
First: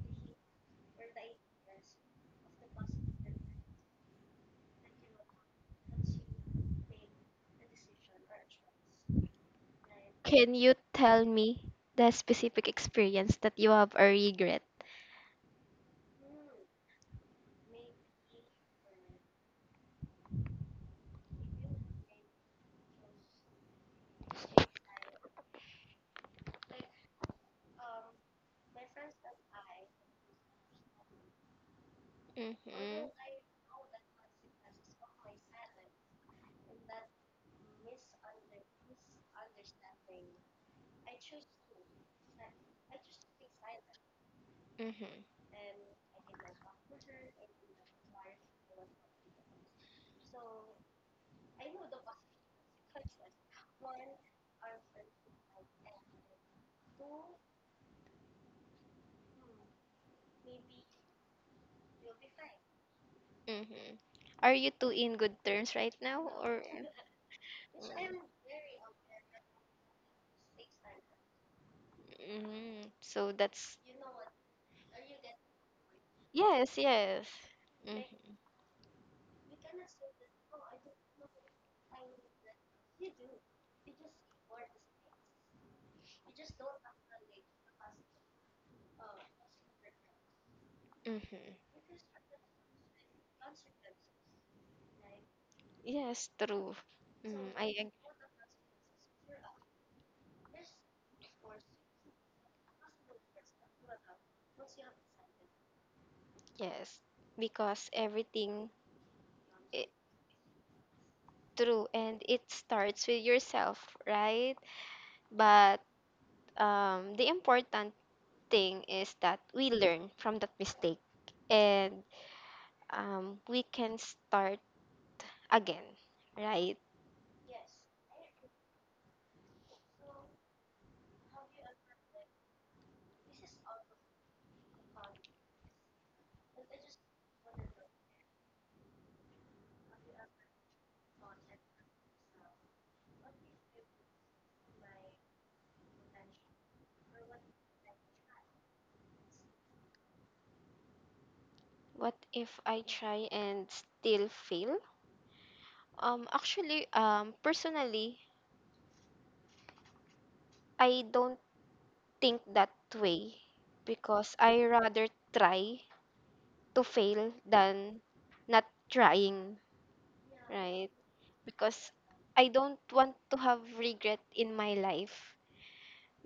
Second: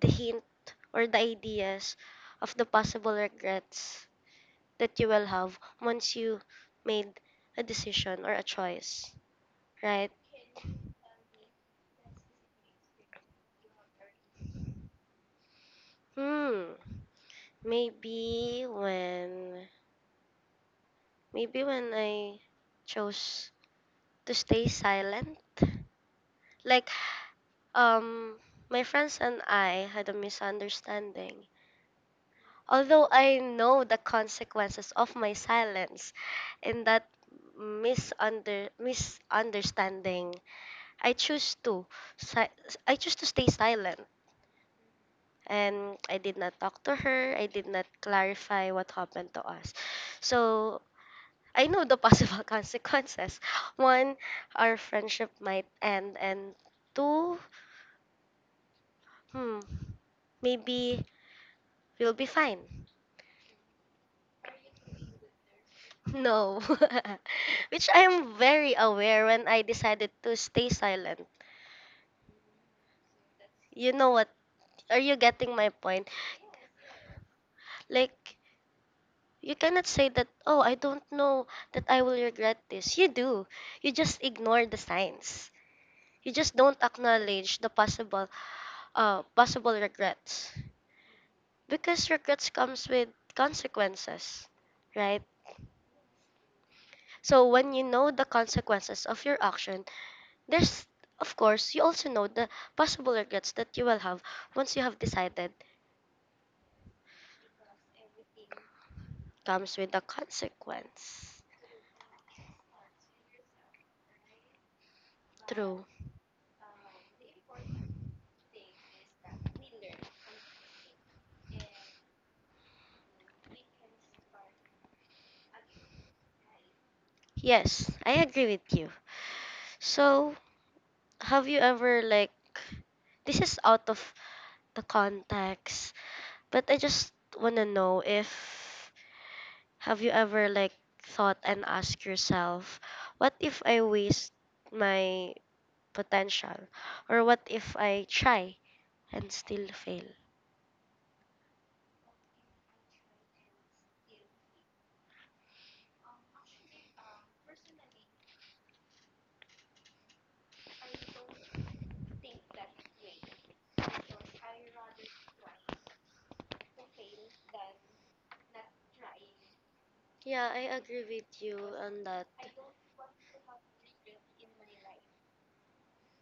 Speaker 1: the hint or the ideas of the possible regrets that you will have once you made a decision or a choice, right?
Speaker 2: Can you tell me the specific experience that you have a regret?
Speaker 1: Hmm, maybe when, maybe when I chose to stay silent. Like, um, my friends and I had a misunderstanding.
Speaker 2: Mm-hmm.
Speaker 1: Although I know the consequences of my silence in that misunder misunderstanding, I choose to si- I choose to stay silent
Speaker 2: Mm-hmm.
Speaker 1: and I did not talk to her. I did not clarify what happened to us. So I know the possible consequences. One, our friendship might end, and two, hmm, maybe we'll be fine.
Speaker 2: Mm-hmm. Are you two in good terms right now
Speaker 1: No.
Speaker 2: or
Speaker 1: Which I am very aware when I decided to stay silent.
Speaker 2: mm-hmm. So that's
Speaker 1: You know what? Are you getting my point?
Speaker 2: yes, yes. Mm-hmm.
Speaker 1: Like, you cannot say that, oh, I don't know that I will regret this. You do. You just ignore the signs. You just don't acknowledge the possible uh possible regrets.
Speaker 2: Mm-hmm.
Speaker 1: Because regrets comes with consequences, right?
Speaker 2: Yes, true.
Speaker 1: So
Speaker 2: Mm, I
Speaker 1: when you
Speaker 2: ag-
Speaker 1: know the consequences of your action, there's, of course, you also know the possible regrets that you will have once you have decided
Speaker 2: yes, because everything
Speaker 1: comes
Speaker 2: It
Speaker 1: with a consequence.
Speaker 2: true, and it starts with yourself, right? But
Speaker 1: True.
Speaker 2: um the important thing is that we learn from that mistake, and um, we can start again, right?
Speaker 1: Yes, I agree with you. So, have you ever, like, this is out of the context, but I just want to know if, have you ever like thought and asked yourself, what if I waste my potential? Or what if I try and still fail?
Speaker 2: What if I try and still fail? Um, actually, um, personally, I don't think that way because I rather try to fail than not trying,
Speaker 1: Yeah, I
Speaker 2: right?
Speaker 1: agree with you
Speaker 2: Because
Speaker 1: on that.
Speaker 2: I don't want to have regret in my life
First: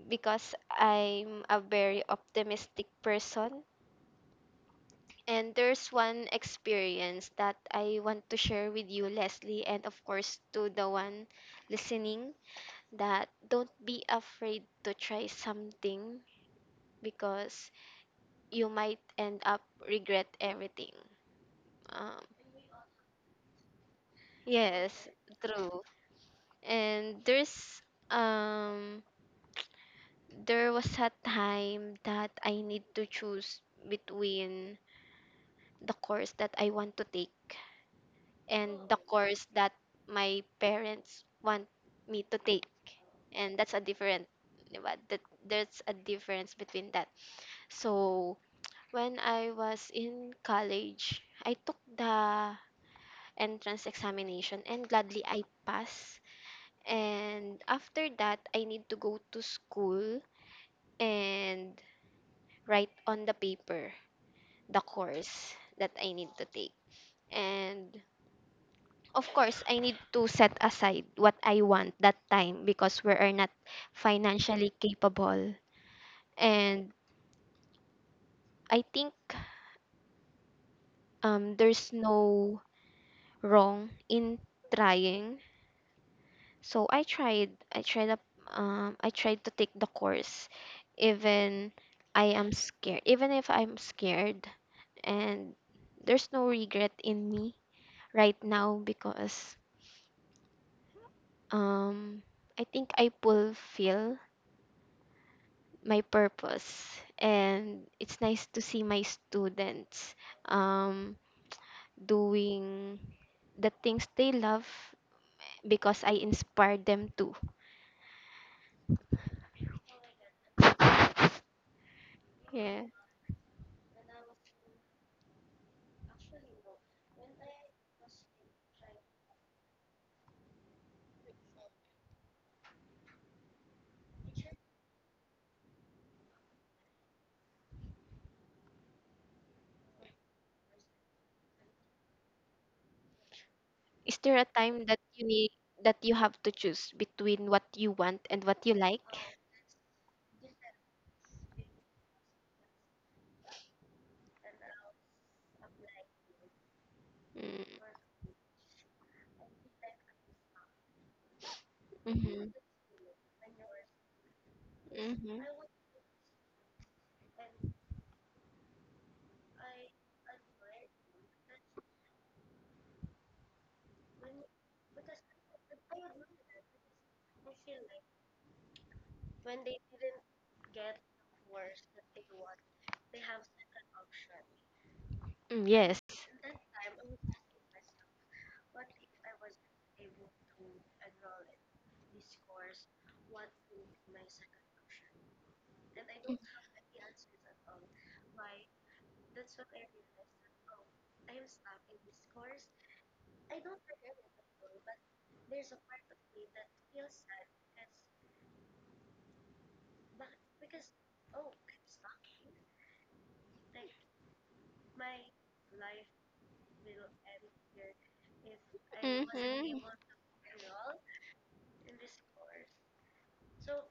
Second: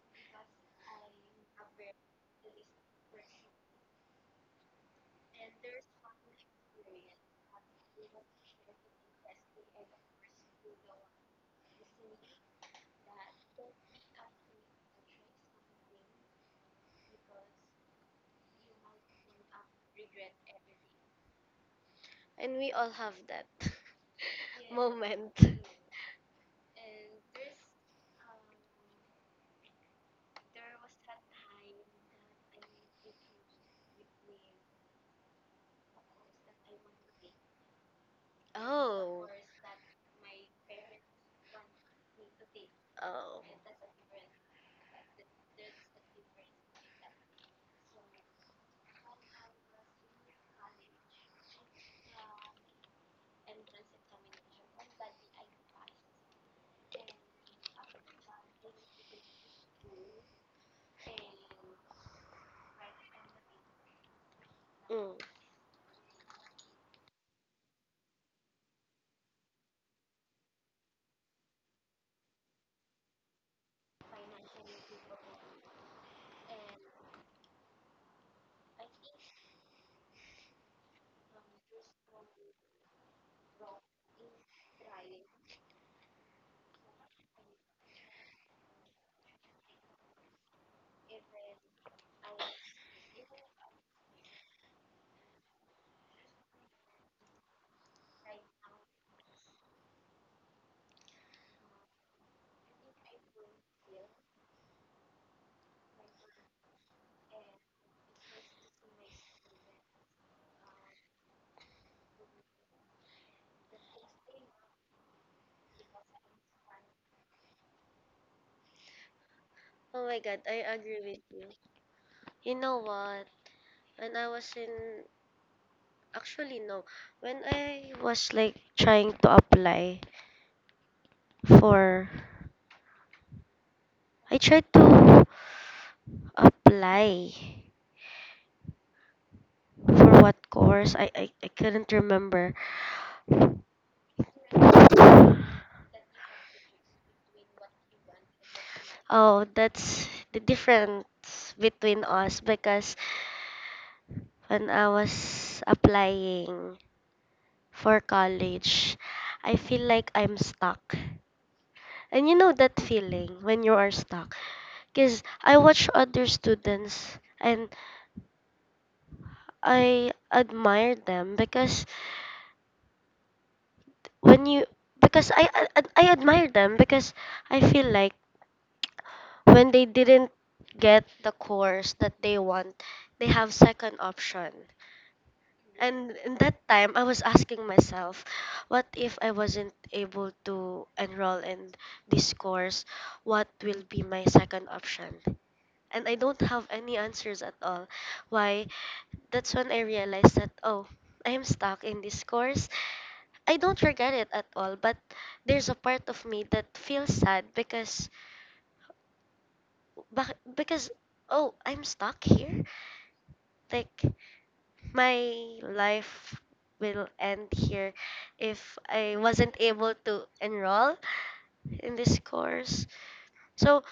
Speaker 2: because I'm a very optimistic person. And there's one experience that I want to share with you, Leslie, and of course to the one listening, that don't be afraid to try something because you might end up regret everything. Um,
Speaker 1: And we all have that
Speaker 2: yes,
Speaker 1: moment.
Speaker 2: true. And there's um there was a time that I need to choose between the course that I want to take and the
Speaker 1: Oh.
Speaker 2: course that my parents want me to take,
Speaker 1: Oh.
Speaker 2: and that's a different di ba? That there's a difference between that, so when I was in college I took the entrance examination, and gladly I passed. And after that I need to go to school and write on the paper the
Speaker 1: Mm.
Speaker 2: course that I need to take, and of course I need to set aside what I want that time because we are not financially capable. And I think um there's no wrong in trying. So I tried I tried up um I tried to take the course even I am scared even if I'm scared. And there's no regret in me right now because um I think I fulfill my purpose, and it's nice to see my students, um, doing the things they love because I inspire them to.
Speaker 1: Oh my god, I agree with you. You know
Speaker 2: Yeah.
Speaker 1: what? When I was in actually no, when I was like trying to apply for, I tried to apply for what course. I, I, I couldn't remember.
Speaker 2: Is there a time you need that you have to choose between what you want and what you like?
Speaker 1: Oh, that's the difference between us because when I was applying
Speaker 2: Mm,
Speaker 1: for college, I feel like I'm stuck. And you
Speaker 2: mhm,
Speaker 1: know that feeling when you are stuck. Because
Speaker 2: mhm.
Speaker 1: I watch other students and I admire them because when you because I I, I admire them because I feel like when they didn't get the course that they want, they have second option.
Speaker 2: Mm, yes.
Speaker 1: And in that time, I was asking myself, what if I wasn't able to enroll in this course? What will be my second option? And I don't have any answers at all. Why? That's when I realized that, oh, I am stuck in this course. I don't regret it at all, but there's a part of me that feels sad because Bak- because, oh, I'm stuck here. Like, my life will end here if I wasn't
Speaker 2: Mhm.
Speaker 1: able to enroll in this course. So,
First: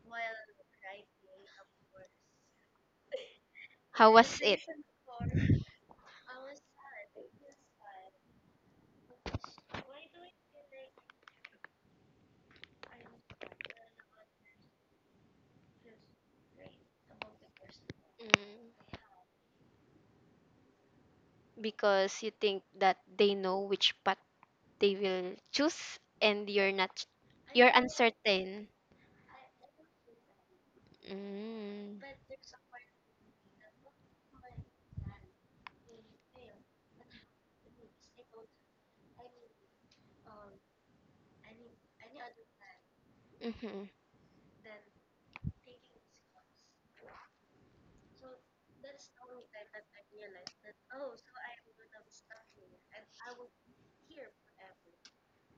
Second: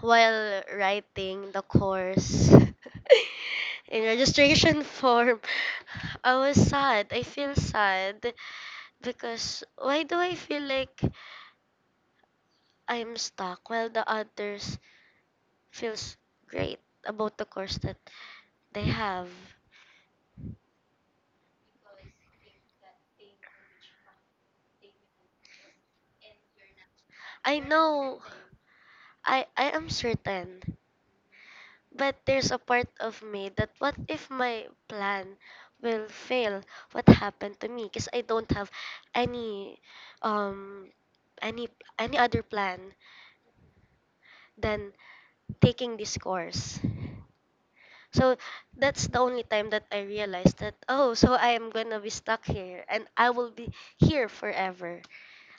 Speaker 1: while writing the course in
Speaker 2: How was it?
Speaker 1: registration form, I was sad. I feel sad because why do I feel like I'm stuck while the others feels great about the course that they
Speaker 2: Mm.
Speaker 1: have.
Speaker 2: Because you think that they know which path they will choose, and you're not
Speaker 1: I
Speaker 2: you're
Speaker 1: know
Speaker 2: uncertain.
Speaker 1: I I am certain,
Speaker 2: Mm.
Speaker 1: but there's a part of me that what if my plan will fail? What happened to me? Because I don't have any um any any other plan.
Speaker 2: Mm-hmm.
Speaker 1: Than taking this course. So that's the only time that I realized that, oh, so I am gonna be stuck here and I will be here forever.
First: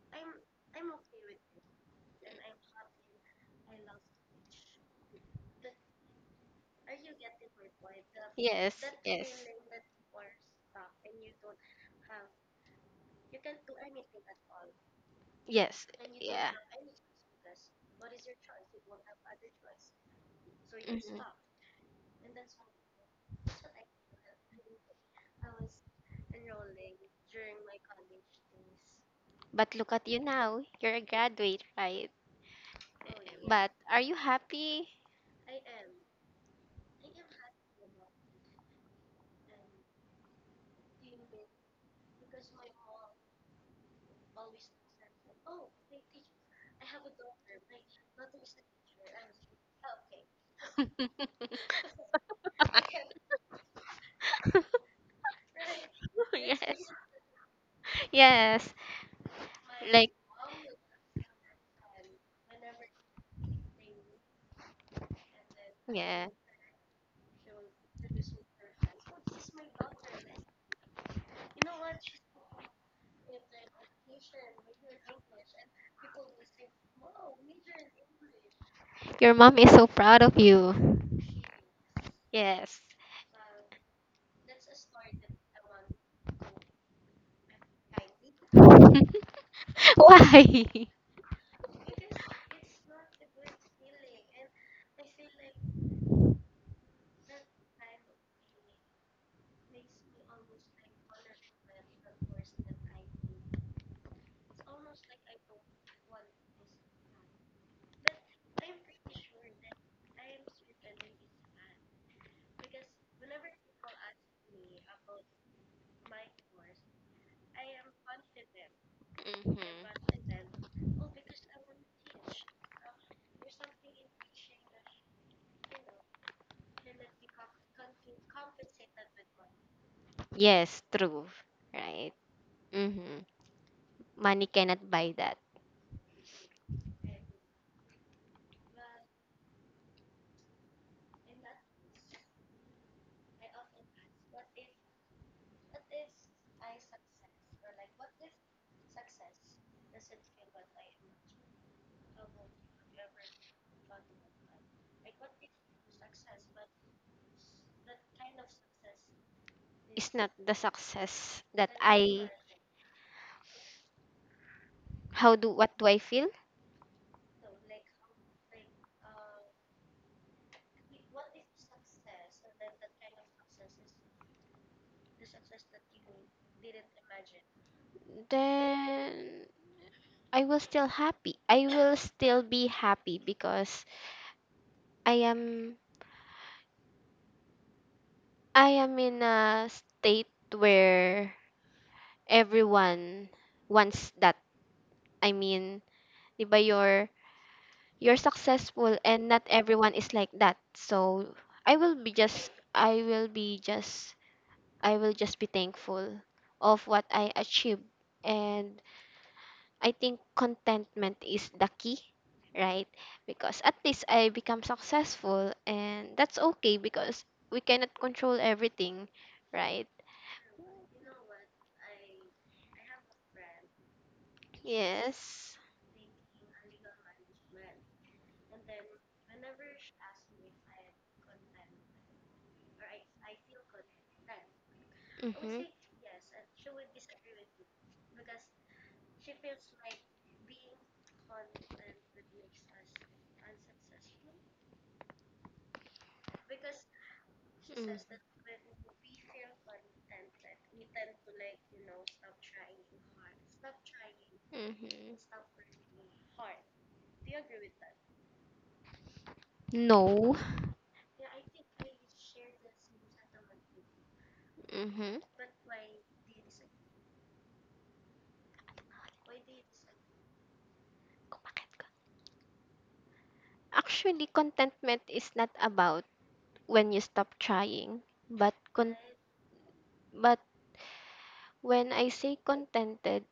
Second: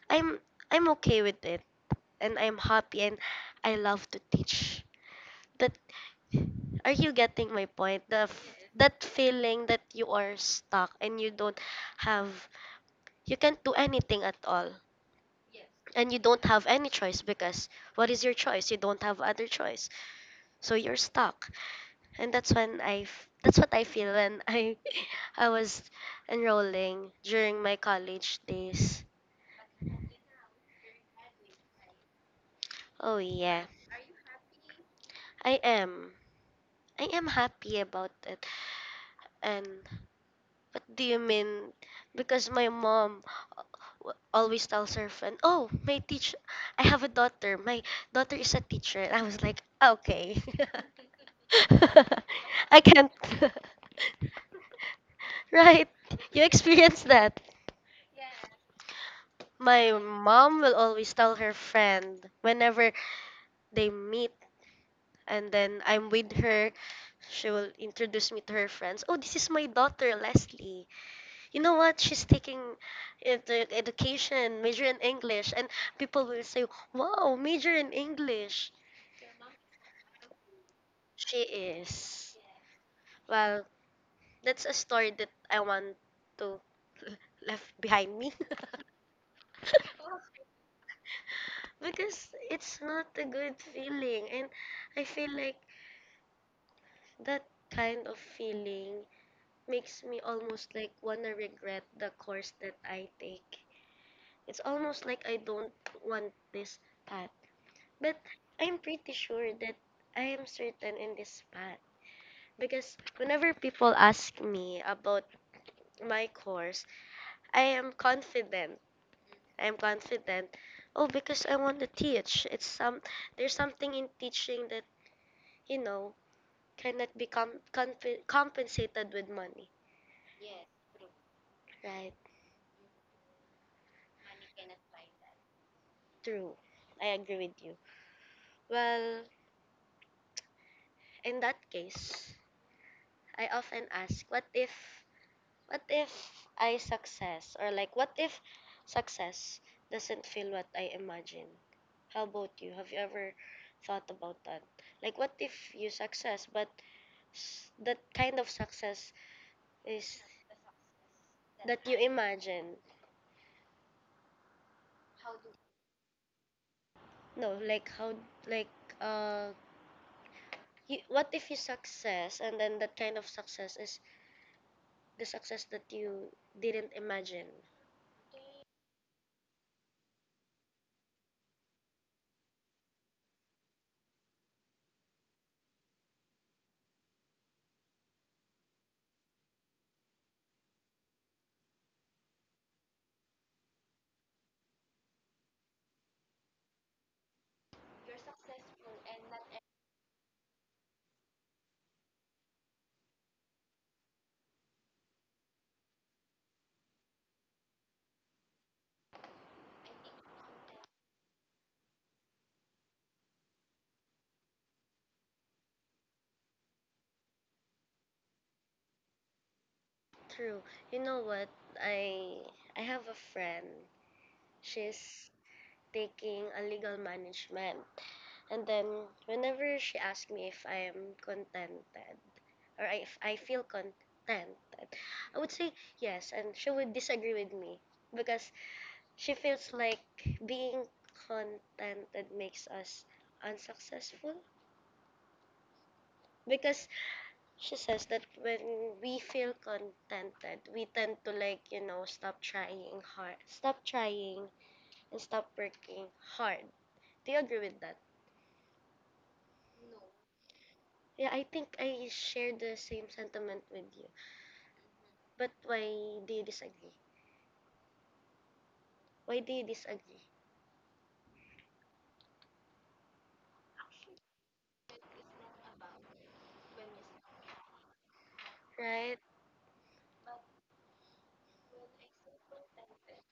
Speaker 1: I'm I'm okay with it and I'm happy and I love to teach. That, are you getting my point? The f-
Speaker 2: Yes,
Speaker 1: that
Speaker 2: yes,
Speaker 1: feeling that you are stuck and you don't have, you can't do anything at all
Speaker 2: yes,
Speaker 1: and you don't
Speaker 2: yeah.
Speaker 1: have any choice because what is your choice? You don't have other choice. So you're
Speaker 2: Mhm.
Speaker 1: stuck. And that's when I f- that's what I feel when I I was enrolling during my college days.
Speaker 2: But look at you now, you're a graduate, right?
Speaker 1: Oh yeah.
Speaker 2: But are you happy?
Speaker 1: I am I am happy about it and, what do you mean? Because my mom w- always tells her friend, "Oh, my teacher, I have a daughter. My daughter is a teacher." And I was like, "Okay, I can't." Right? You
Speaker 2: Yes,
Speaker 1: experience that.
Speaker 2: yes,
Speaker 1: My
Speaker 2: like,
Speaker 1: mom will always tell her friend whenever they meet, and then I'm
Speaker 2: yeah.
Speaker 1: with her. She will introduce me to her friends. Oh, this is my daughter, Leslie. You know what? She's taking edu- education, major in English, and people will say, "Wow, major in English."
Speaker 2: Your mom is so proud of you.
Speaker 1: She is.
Speaker 2: Yes.
Speaker 1: Well, that's a story that I want to left behind me
Speaker 2: Why?
Speaker 1: because it's not a good feeling, and I feel like that kind of feeling makes me almost like wanna regret the course that I take. It's almost like I don't want this path. But I'm pretty sure that I am certain in this path because whenever people ask me about my course, I am confident.
Speaker 2: Mm-hmm.
Speaker 1: I am confident. Oh, because I want to teach. It's some there's something in teaching that you know cannot be com- comp- compensated with money.
Speaker 2: Yes, true. Right.
Speaker 1: Right?
Speaker 2: Mhm. Money cannot buy that.
Speaker 1: True. I agree with you. Well, in that case, I often ask, what if, what if I success, or like what if success doesn't feel what I imagine? How about you? Have you ever thought about that? Like what if you success but s- that kind of success
Speaker 2: It's
Speaker 1: is
Speaker 2: not the success that
Speaker 1: that you
Speaker 2: I
Speaker 1: imagine?
Speaker 2: how do What do I feel?
Speaker 1: No, like how like uh you, what if you success and then that kind of success is the success that you didn't imagine?
Speaker 2: Then I will still happy. I will still be happy because I am I am in a state where everyone wants that. I mean, 'di ba you're you're successful and not everyone is like that. So I will be just I will be just I will just be thankful of what I achieved. And I think contentment is the key, right? Because at least I become successful, and that's okay because we cannot control everything, right?
Speaker 1: True. You know what? I I have a friend, she's
Speaker 2: Yes.
Speaker 1: taking a legal management. And then whenever she asks me if I am contented or if I feel contented, I
Speaker 2: Mm-hmm.
Speaker 1: would
Speaker 2: Mm.
Speaker 1: say yes, and she would disagree with me because she feels like being contented makes us unsuccessful because she says that when we feel contented we tend to like you know stop trying hard, stop trying
Speaker 2: Mm-hmm.
Speaker 1: and stop working hard. Do you agree with that?
Speaker 2: No.
Speaker 1: Yeah, I think I share the same sentiment with you.
Speaker 2: Mm-hmm.
Speaker 1: But why do you disagree? Why do you disagree?
Speaker 2: Actually, contentment is not about when you stop trying, but con-
Speaker 1: Right?
Speaker 2: but when I say contented,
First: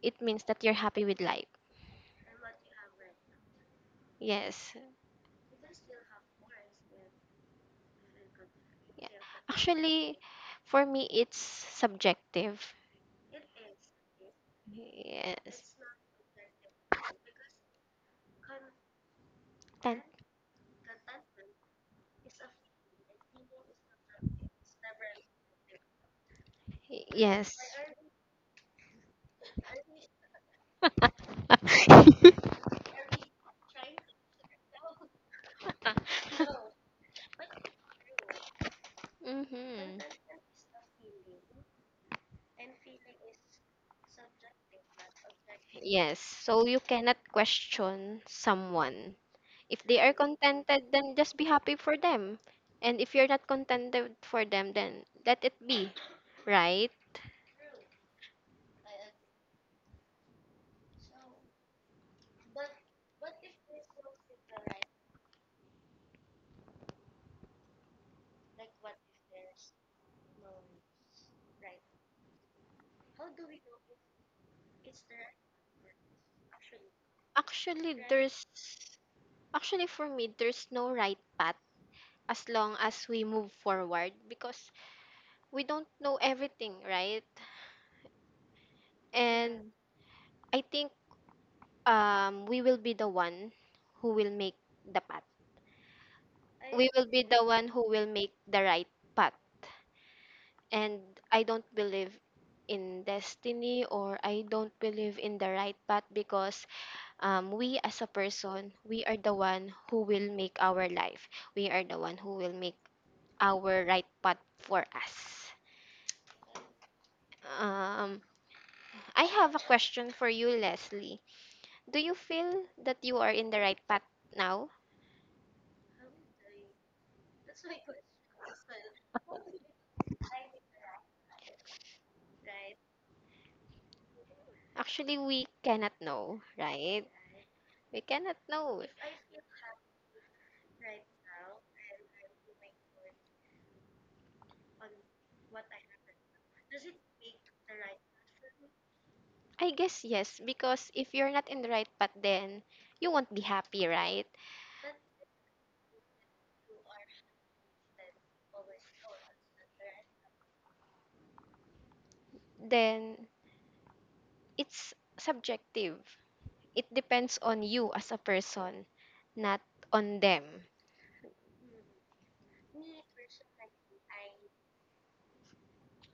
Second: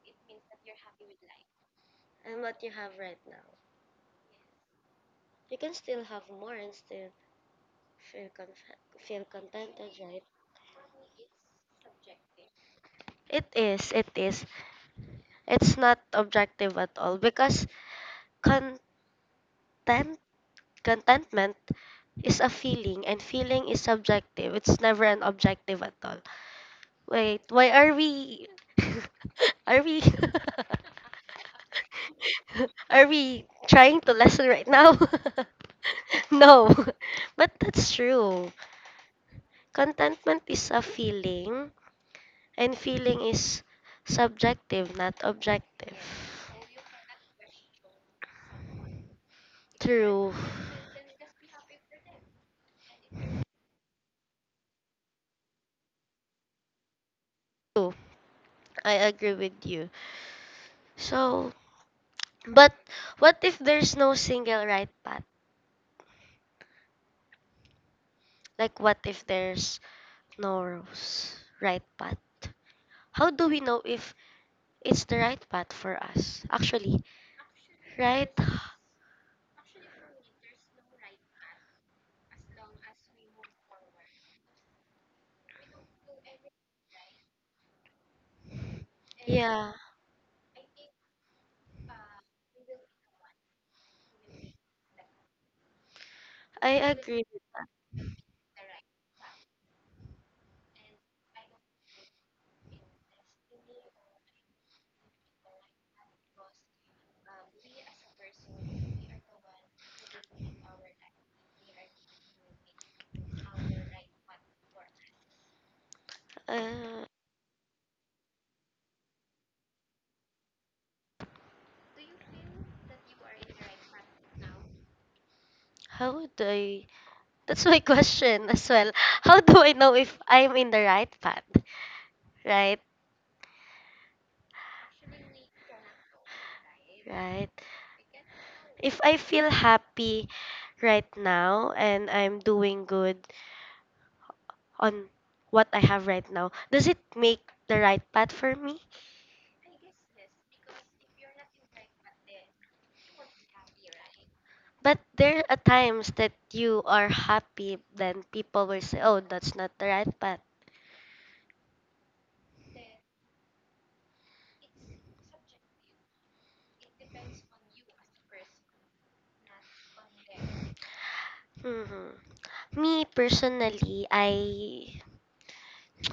Speaker 2: it means that you're happy with life.
Speaker 1: And what you have right now.
Speaker 2: Yes.
Speaker 1: You can still have more and still feel conf-
Speaker 2: Yeah.
Speaker 1: feel contented,
Speaker 2: Actually,
Speaker 1: right?
Speaker 2: for me, it's subjective.
Speaker 1: It is, it is.
Speaker 2: Yes.
Speaker 1: It's not objective at all because content
Speaker 2: Ten-
Speaker 1: contentment is a feeling and feeling is subjective. It's never an objective at all. Wait,
Speaker 2: yes.
Speaker 1: why are we are we are we trying to lessen right now? No. But that's true.
Speaker 2: Mm-hmm.
Speaker 1: Contentment is a feeling and feeling is subjective, not objective.
Speaker 2: Yes. So you cannot question someone, if they are
Speaker 1: True.
Speaker 2: contented, then just be happy for them. And if you're not contented for them, then let it be, right?
Speaker 1: True. I agree with you. So, but what if there's no single right path? Like, what if there's no rose, right path? How do we know if it's the right path for us? Actually,
Speaker 2: Actually,
Speaker 1: right?
Speaker 2: there's Actually, for me, there's no right path as long as we move forward, because we don't know everything, right? And
Speaker 1: Yeah,
Speaker 2: I think um we will be the one who will make the path.
Speaker 1: I
Speaker 2: We will be
Speaker 1: agree with
Speaker 2: the one
Speaker 1: that.
Speaker 2: who will make the right path, and I don't believe in destiny, or I don't believe in the right path because um, we as a person, we are the one who will make our life. We are the one who will make our right path for us.
Speaker 1: Uh,
Speaker 2: Um, I have a question for you, Leslie. Do you feel that you are in the right path now?
Speaker 1: how do I? That's my question as well. How do I know if I'm in the right path? Right?
Speaker 2: Actually, we cannot know, right?
Speaker 1: Right?
Speaker 2: We cannot know.
Speaker 1: If I feel happy right now and I'm doing good on what I have right now, does it make the right path for me?
Speaker 2: I guess yes, because if you're not in the right path, then you won't be happy, right?
Speaker 1: But there are times that you are happy, then people will say, oh, that's not the right path.
Speaker 2: Then it's subjective. It depends on you as a person, not on them.
Speaker 1: Hmm. Me personally, I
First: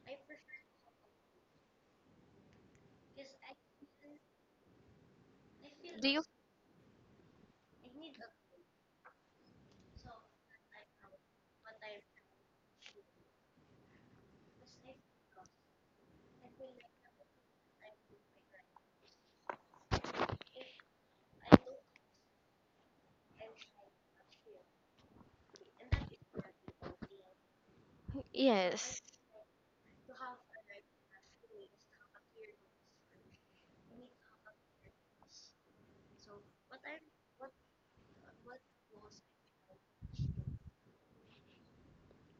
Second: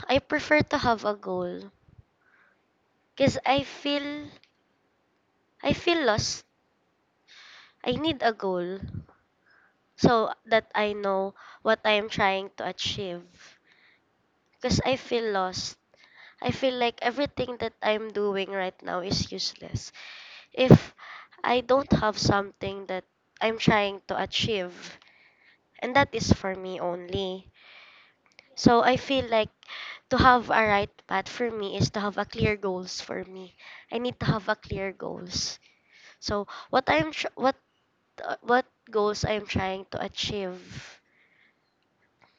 Speaker 1: I prefer to have a goal because I feel I feel
Speaker 2: Do you?
Speaker 1: lost. I need a goal, so that I know what I am trying to achieve. Because I feel lost. I feel like everything that I'm doing right now is useless. If I don't have something that I'm trying to achieve, and that is for me only. So I
Speaker 2: Yes.
Speaker 1: feel like to have a right path for me is to have a clear goals for me. I need to have a clear goals. So what I'm tr- what uh, what goals I'm trying to achieve.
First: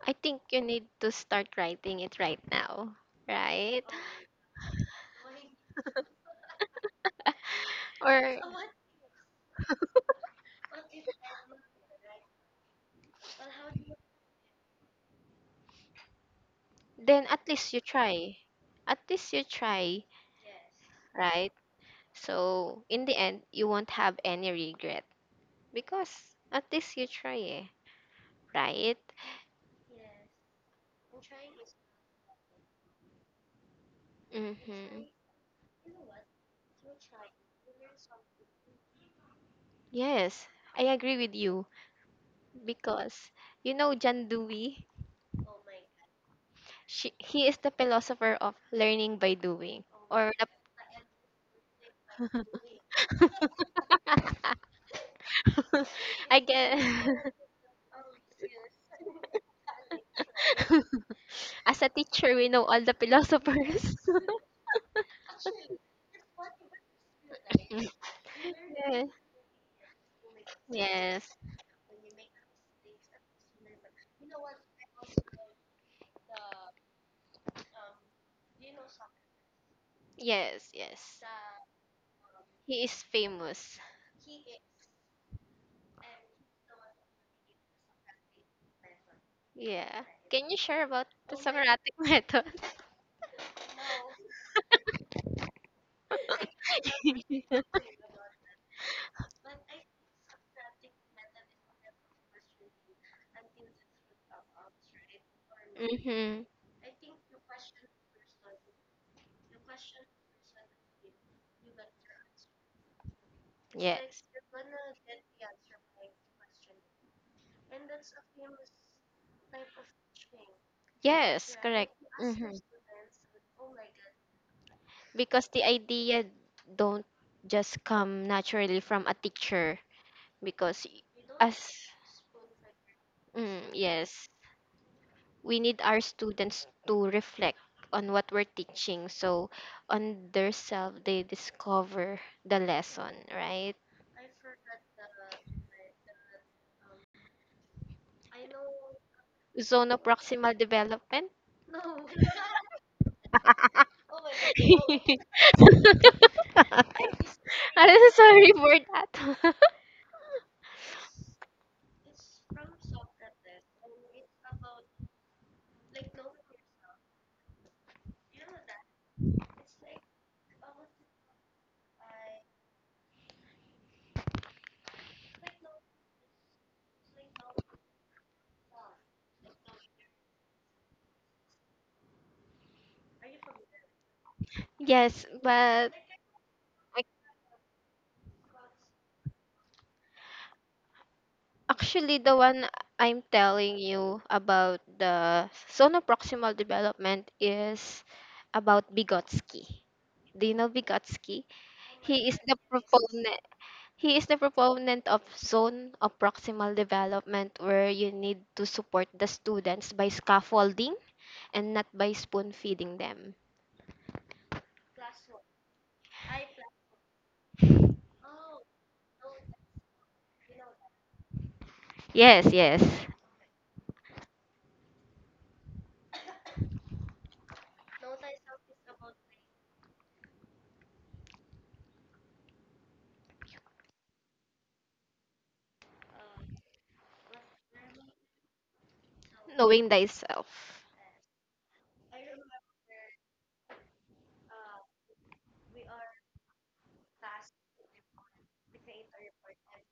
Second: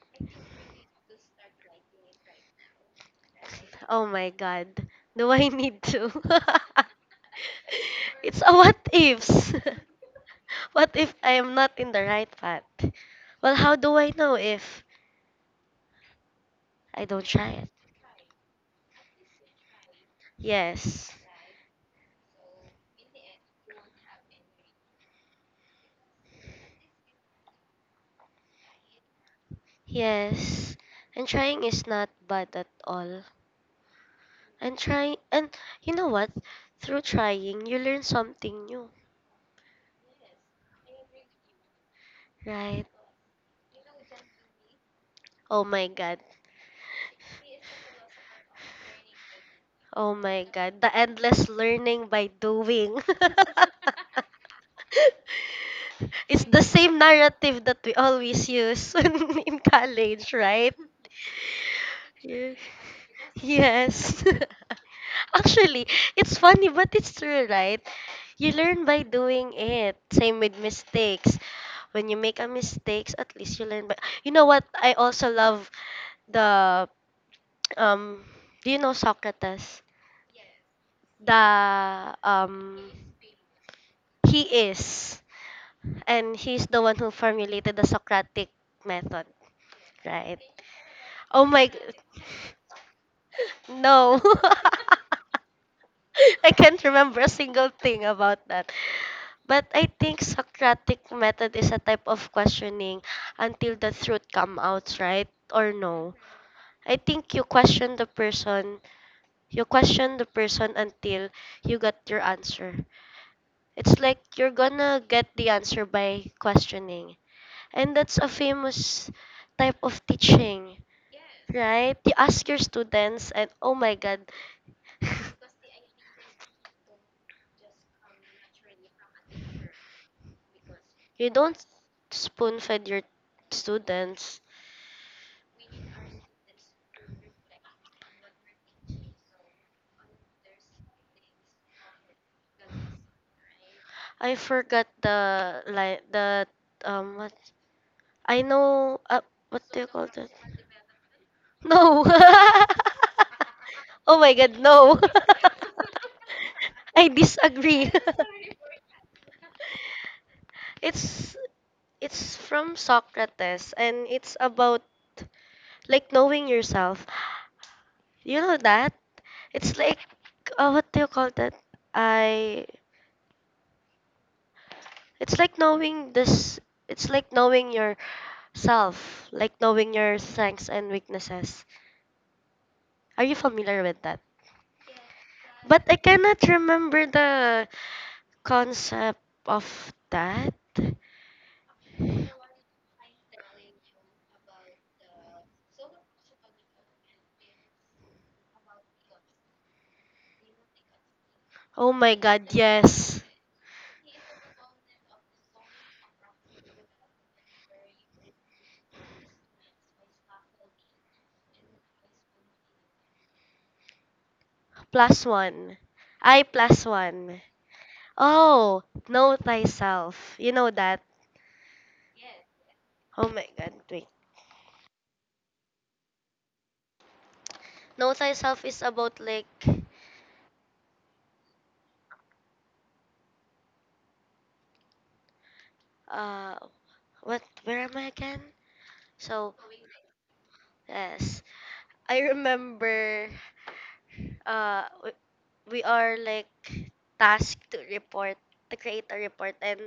Speaker 2: I think you need to start writing it right now, right?
Speaker 1: Oh my god. Do I need to?
Speaker 2: Or
Speaker 1: It's a what ifs. What if I am not in the right path? Well, how do I know if? I don't
Speaker 2: then at
Speaker 1: try it.
Speaker 2: least you try. At least you try,
Speaker 1: Yes.
Speaker 2: right? So in the end, you won't have any regret because at least you try. Eh. Right?
Speaker 1: Yes. And trying is not bad at all. And
Speaker 2: Mm-hmm.
Speaker 1: trying and you know what? Through trying you learn something new.
Speaker 2: Yes, I agree with you
Speaker 1: Right?
Speaker 2: because you know John Dewey,
Speaker 1: Oh my god.
Speaker 2: she, he is the philosopher of learning by doing.
Speaker 1: Oh
Speaker 2: Or
Speaker 1: my
Speaker 2: the
Speaker 1: god. The endless learning by doing.
Speaker 2: I
Speaker 1: It's the
Speaker 2: get
Speaker 1: same narrative that we always use in college, right?
Speaker 2: As a teacher we
Speaker 1: Ye-
Speaker 2: know all the philosophers.
Speaker 1: Yes. Actually, it's funny, but it's true, right? You learn by
Speaker 2: Yes,
Speaker 1: doing it. Same with
Speaker 2: yes,
Speaker 1: mistakes. When you make a mistakes, at least you learn. But you know what? I also love the um. Do you know Socrates?
Speaker 2: yes, yes.
Speaker 1: The um.
Speaker 2: He is famous.
Speaker 1: He is, and he's the one who formulated the Socratic method,
Speaker 2: Yeah.
Speaker 1: right?
Speaker 2: Can you share about the
Speaker 1: Oh my, g-
Speaker 2: Socratic method?
Speaker 1: no. I can't remember a single thing about that. But I think Socratic method is a type of questioning until the truth comes out, right? Or no?
Speaker 2: Mm-hmm.
Speaker 1: I think you question the person, you question the person until you get your answer. It's
Speaker 2: Yes.
Speaker 1: like you're gonna get the answer by questioning. And that's a famous type of teaching,
Speaker 2: Yes, correct.
Speaker 1: right? You ask
Speaker 2: Mm-hmm.
Speaker 1: your students, and oh my god,
Speaker 2: Because the idea don't just come naturally from a teacher, because
Speaker 1: you don't
Speaker 2: as
Speaker 1: spoon feed your
Speaker 2: mm, yes,
Speaker 1: students.
Speaker 2: we need our students to reflect on what we're teaching, so on their self they discover the lesson, right?
Speaker 1: I forgot the like the um what I know uh, what do you
Speaker 2: Zone
Speaker 1: call that?
Speaker 2: proximal development?
Speaker 1: No. Oh my god, no. I disagree.
Speaker 2: I'm sorry for that.
Speaker 1: It's it's from Socrates and it's about like knowing yourself. You know that? It's like uh, what do you call that? I It's like knowing this it's like knowing yourself, like knowing your strengths and weaknesses. Are you familiar with that?
Speaker 2: Yes,
Speaker 1: But
Speaker 2: but
Speaker 1: I cannot remember the concept of that.
Speaker 2: actually the one I'm telling you about the zone proximal development is about Vygotsky. Do you know Vygotsky?
Speaker 1: Oh
Speaker 2: He
Speaker 1: my
Speaker 2: is
Speaker 1: god,
Speaker 2: the
Speaker 1: yes.
Speaker 2: proponent. He is the proponent of zone of proximal development, where you need to support the students by scaffolding and not by spoon feeding them.
Speaker 1: Plus one. I plus one. Oh, know thyself. You know that.
Speaker 2: Yes, yes.
Speaker 1: Oh my god, wait. Know thyself is about like uh what where am I again? So
Speaker 2: Knowing thyself.
Speaker 1: yes. I remember uh w- we are like tasked to report to create a report and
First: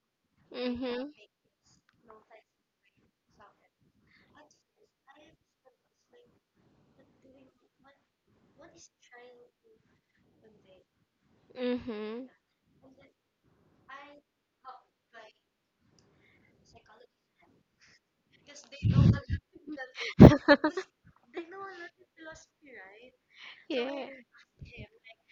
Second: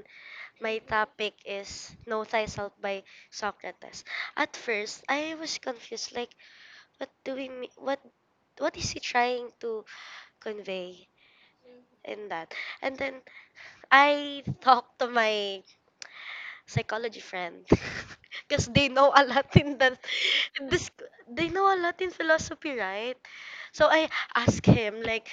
Speaker 1: my
Speaker 2: Mm-hmm.
Speaker 1: topic is Know Thyself by Socrates. At first, I was confused like, what do we mean? What what is he trying to convey
Speaker 2: Mm-hmm.
Speaker 1: in that? And then I talked to my psychology friend because they know a lot in the this they know a lot in philosophy, right? So I
Speaker 2: Yeah.
Speaker 1: asked him like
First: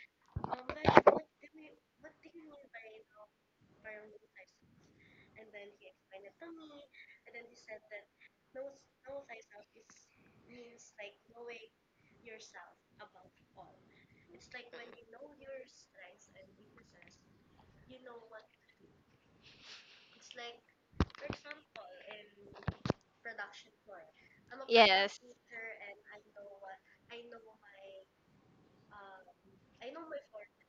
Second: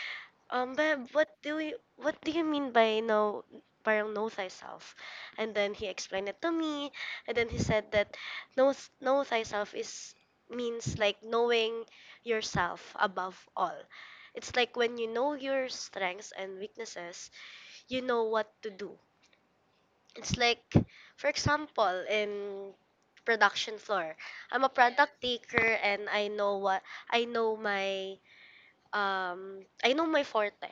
Speaker 1: um babe, what do you what do you mean by know parang know thyself, and then he explained it to me and then he said that know know thyself is means like knowing yourself above all. It's like when you know your strengths and weaknesses you know what to do. It's like, for example, in production floor, I'm a
Speaker 2: Yes.
Speaker 1: product taker and I know what I know my um I know my forte.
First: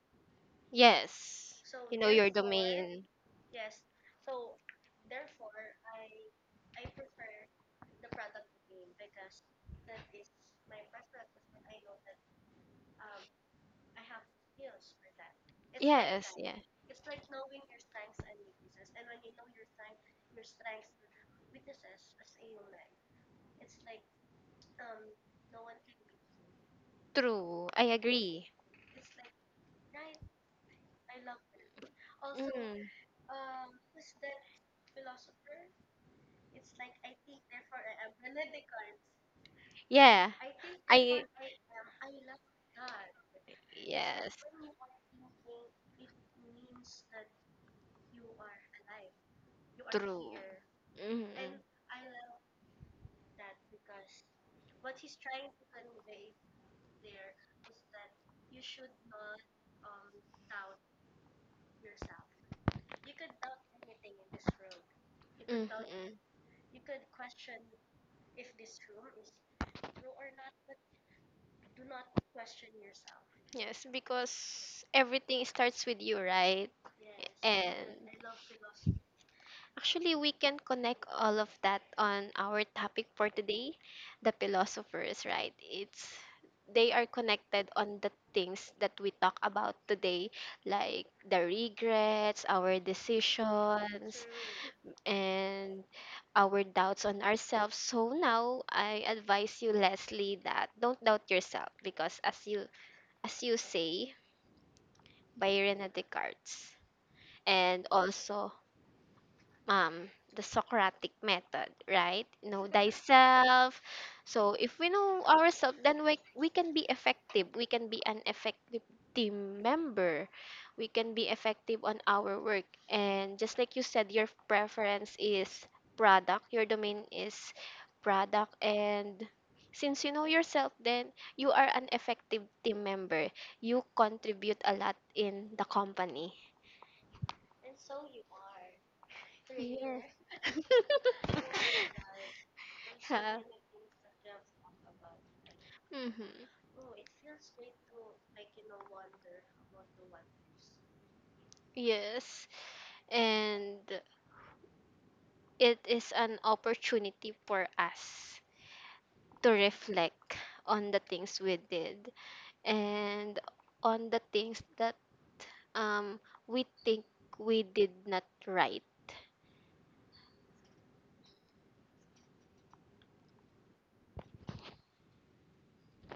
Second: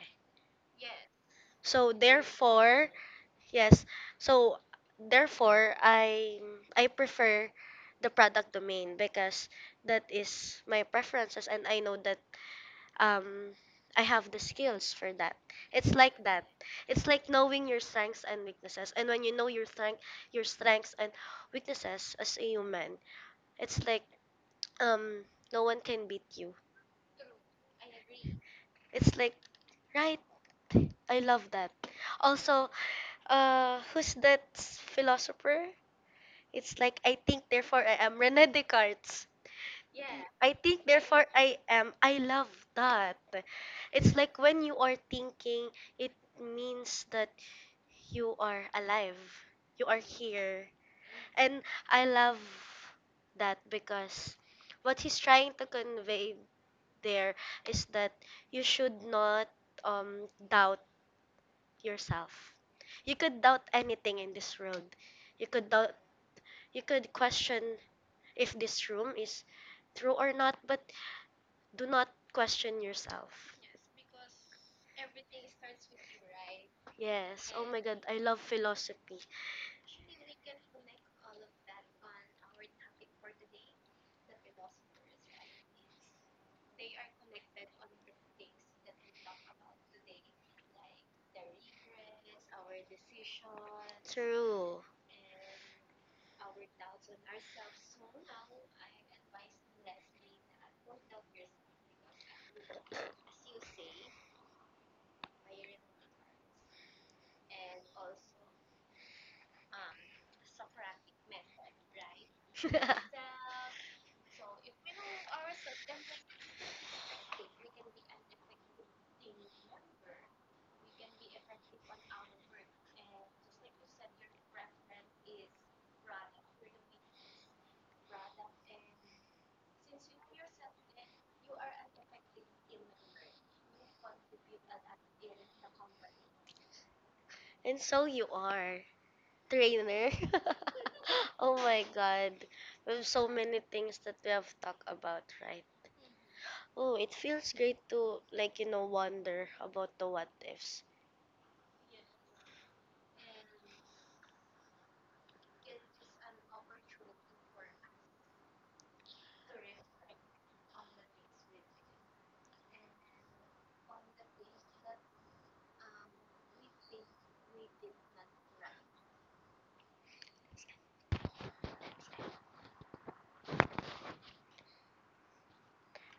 Speaker 2: Yes.
Speaker 1: So
Speaker 2: You know your
Speaker 1: therefore,
Speaker 2: domain.
Speaker 1: yes. So therefore, I I prefer the product domain because that is my preferences and I know that um I have the skills for that. It's like
Speaker 2: Yes,
Speaker 1: that.
Speaker 2: yeah.
Speaker 1: It's like knowing your strengths and weaknesses. And when you know your strength your strengths and weaknesses as a human, it's like um no one can beat you.
Speaker 2: True. I agree.
Speaker 1: It's like, right, I love that. Also,
Speaker 2: Mm.
Speaker 1: uh, who's that philosopher? It's like I think therefore I am, Rene Descartes.
Speaker 2: Yeah.
Speaker 1: I think
Speaker 2: I
Speaker 1: therefore I am. I love that. It's
Speaker 2: Yes.
Speaker 1: like when you are thinking, it means that you are alive. You are
Speaker 2: True.
Speaker 1: here.
Speaker 2: Mm-hmm.
Speaker 1: And I love that because what he's trying to convey there is that you should not um, doubt yourself. You could doubt anything in this world. You could doubt
Speaker 2: Mm-hmm.
Speaker 1: you could question if this room is true or not, but do not question yourself.
Speaker 2: Yes, because everything starts with you, right?
Speaker 1: Yes. Oh my
Speaker 2: And
Speaker 1: god, I love philosophy.
Speaker 2: actually, we can connect all of that on our topic for today, the philosophers, right? It's They are connected on the things that we talk about today, like the regrets, our decisions,
Speaker 1: True.
Speaker 2: and our doubts on ourselves. So now I advise you, Leslie, that don't doubt yourself because as you as you say, by Rene Descartes, and also um the Socratic method, right? Know thyself. So if we know ourselves, then we, we can be effective. We can be an effective team member. We can be effective on our work. And just like you said, your preference is product. Your domain is product, and since you know yourself, then you are an effective team member, you contribute a lot in the company.
Speaker 1: And so you are,
Speaker 2: Yes.
Speaker 1: trainer. Oh my god. We have so
Speaker 2: Yeah.
Speaker 1: many things that we have talked about, right?
Speaker 2: Mm-hmm.
Speaker 1: Oh, it feels great to like, you know, wonder about the what ifs.
Speaker 2: Yes. And it is an opportunity for us to reflect on the things we did and on the things that um we think we did not right.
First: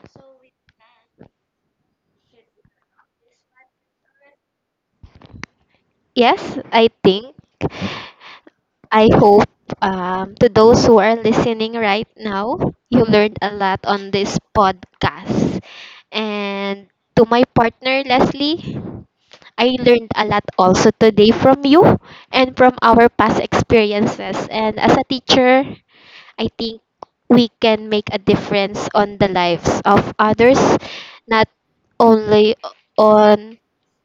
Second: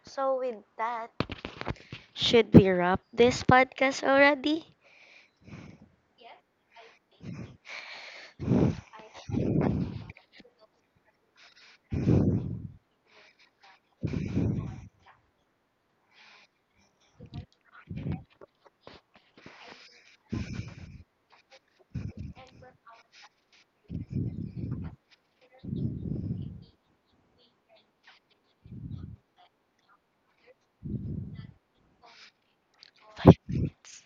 Speaker 1: So with that, should we wrap this podcast already?
Speaker 2: Yes, I think I hope, um, to those who are listening right now, you learned a lot on this podcast. And to my partner, Leslie, I learned a lot also today from you and from our past experiences. And as a teacher, I think we can make a difference on the lives of others, not only
Speaker 1: Five
Speaker 2: on.
Speaker 1: minutes.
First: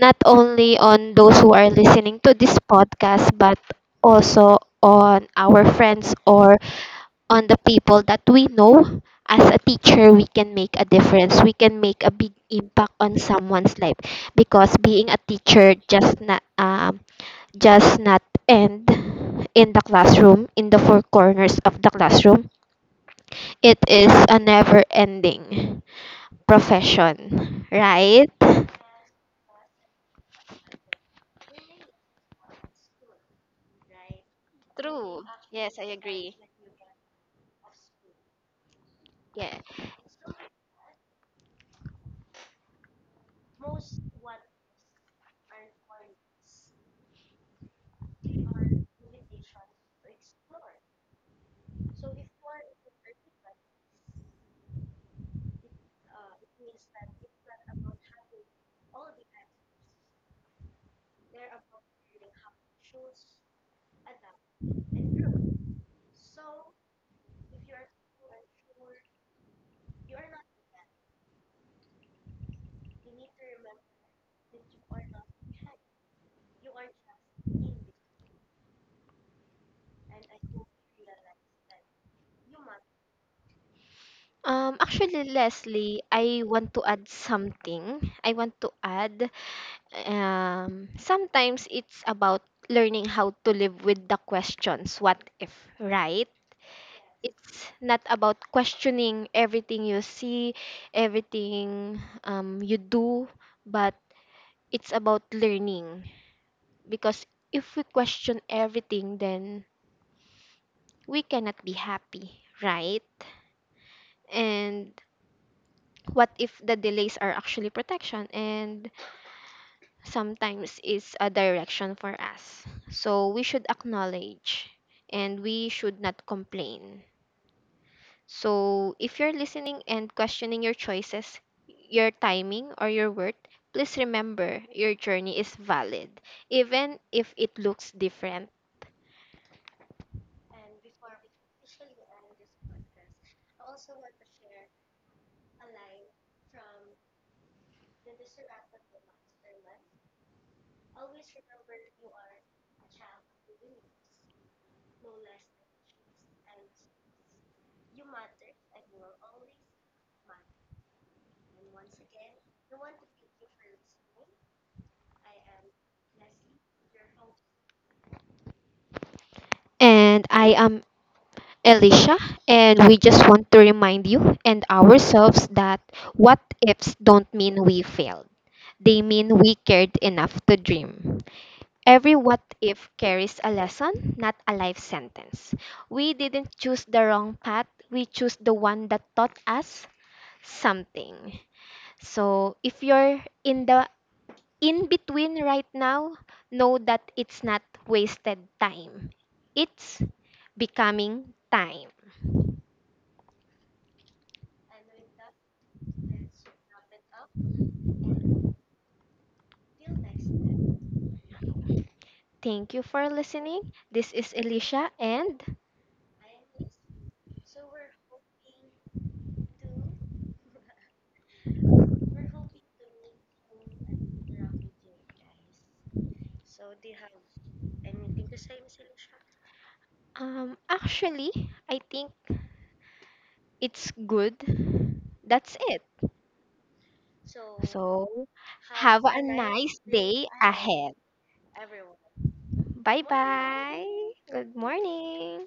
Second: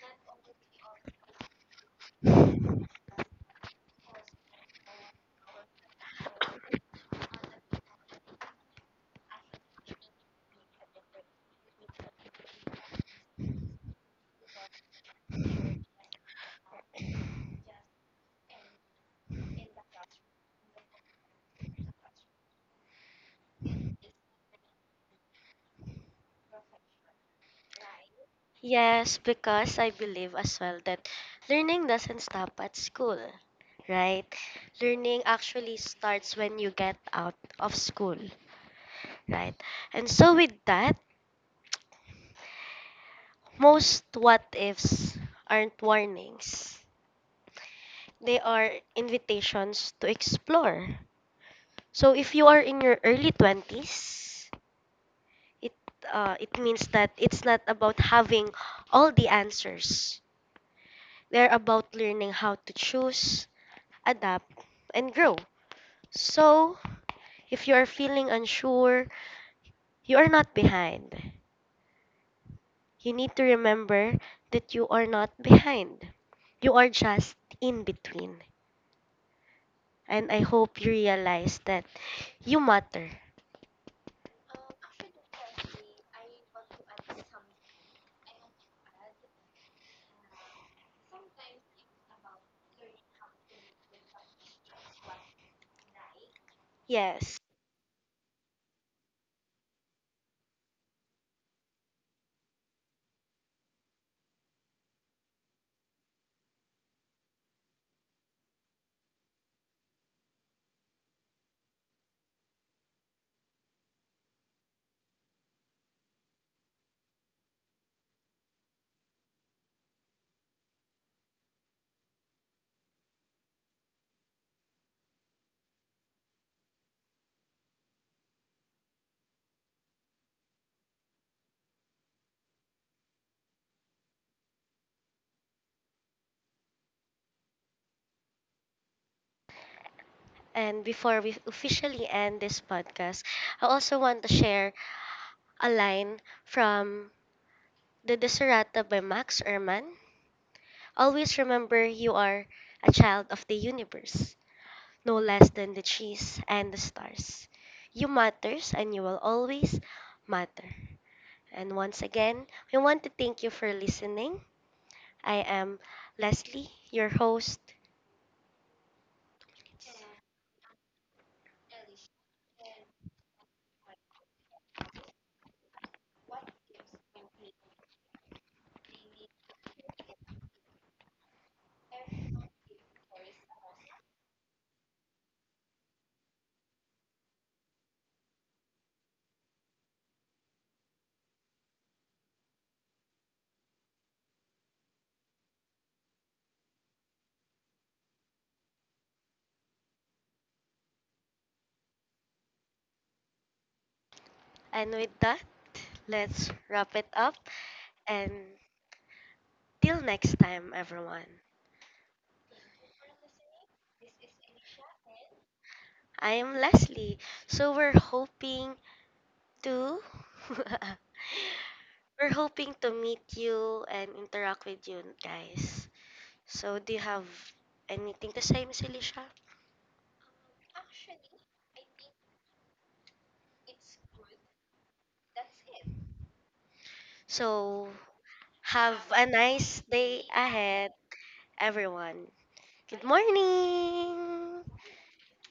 Speaker 2: not only on. Those who are listening to this podcast, but also on our friends or on the people that we know. As a teacher, we can make a difference. We can make a big impact on someone's life because being a teacher just not um, just not end in the classroom, in the four corners of the classroom. It is a never-ending profession, right?
Speaker 1: Yes, because I believe as well that learning doesn't stop at school, right? Learning
Speaker 2: True. Yes,
Speaker 1: actually
Speaker 2: I agree.
Speaker 1: starts when you get out of school,
Speaker 2: Yeah.
Speaker 1: right? And so, with that, most what ifs aren't warnings, they are invitations to explore. So if you are in your early twenties, it uh, it means that it's not about having all the answers. They're about learning how to choose, adapt, and grow. So if you are feeling unsure, you are not behind. You need to remember that you are not behind. You are just in between. And I hope you realize that you matter.
Speaker 2: Um, actually, Leslie, I want to add something. I want to add, um, sometimes it's about learning how to live with the questions, what if, right?
Speaker 1: Yes.
Speaker 2: It's not about questioning everything you see, everything um, you do, but it's about learning. Because if we question everything, then we cannot be happy, right? And what if the delays are actually protection and sometimes is a direction for us. So we should acknowledge and we should not complain. So if you're listening and questioning your choices, your timing, or your worth, please remember your journey is valid, even if it looks different.
Speaker 1: And before we officially end this podcast, I also want to share a line from The Desiderata by Max Ehrmann: Always remember you are a child of the universe, no less than the trees and the stars. You matters and you will always matter. And once again, we want to thank you for listening. I am Leslie, your host.
Speaker 2: And I am Alicia, and we just want to remind you and ourselves that what ifs don't mean we failed. They mean we cared enough to dream. Every what if carries a lesson, not a life sentence. We didn't choose the wrong path, we choose the one that taught us something. So if you're in the in between right now, know that it's not wasted time. It's becoming time.
Speaker 1: And with that, let's wrap it up. And till next time, everyone.
Speaker 2: Thank you for listening. This is Alicia and
Speaker 1: I'm Leslie. So we're hoping to we're hoping to meet you and interact with you guys. So do you have anything to say, Miss Alicia?
Speaker 2: um actually I think it's good. That's it. So,
Speaker 1: So
Speaker 2: So,
Speaker 1: have
Speaker 2: have have a
Speaker 1: a
Speaker 2: a nice
Speaker 1: nice
Speaker 2: nice day
Speaker 1: day
Speaker 2: day
Speaker 1: ahead,
Speaker 2: ahead.
Speaker 1: everyone. Good
Speaker 2: ahead. Bye bye. Good
Speaker 1: morning.
Speaker 2: morning.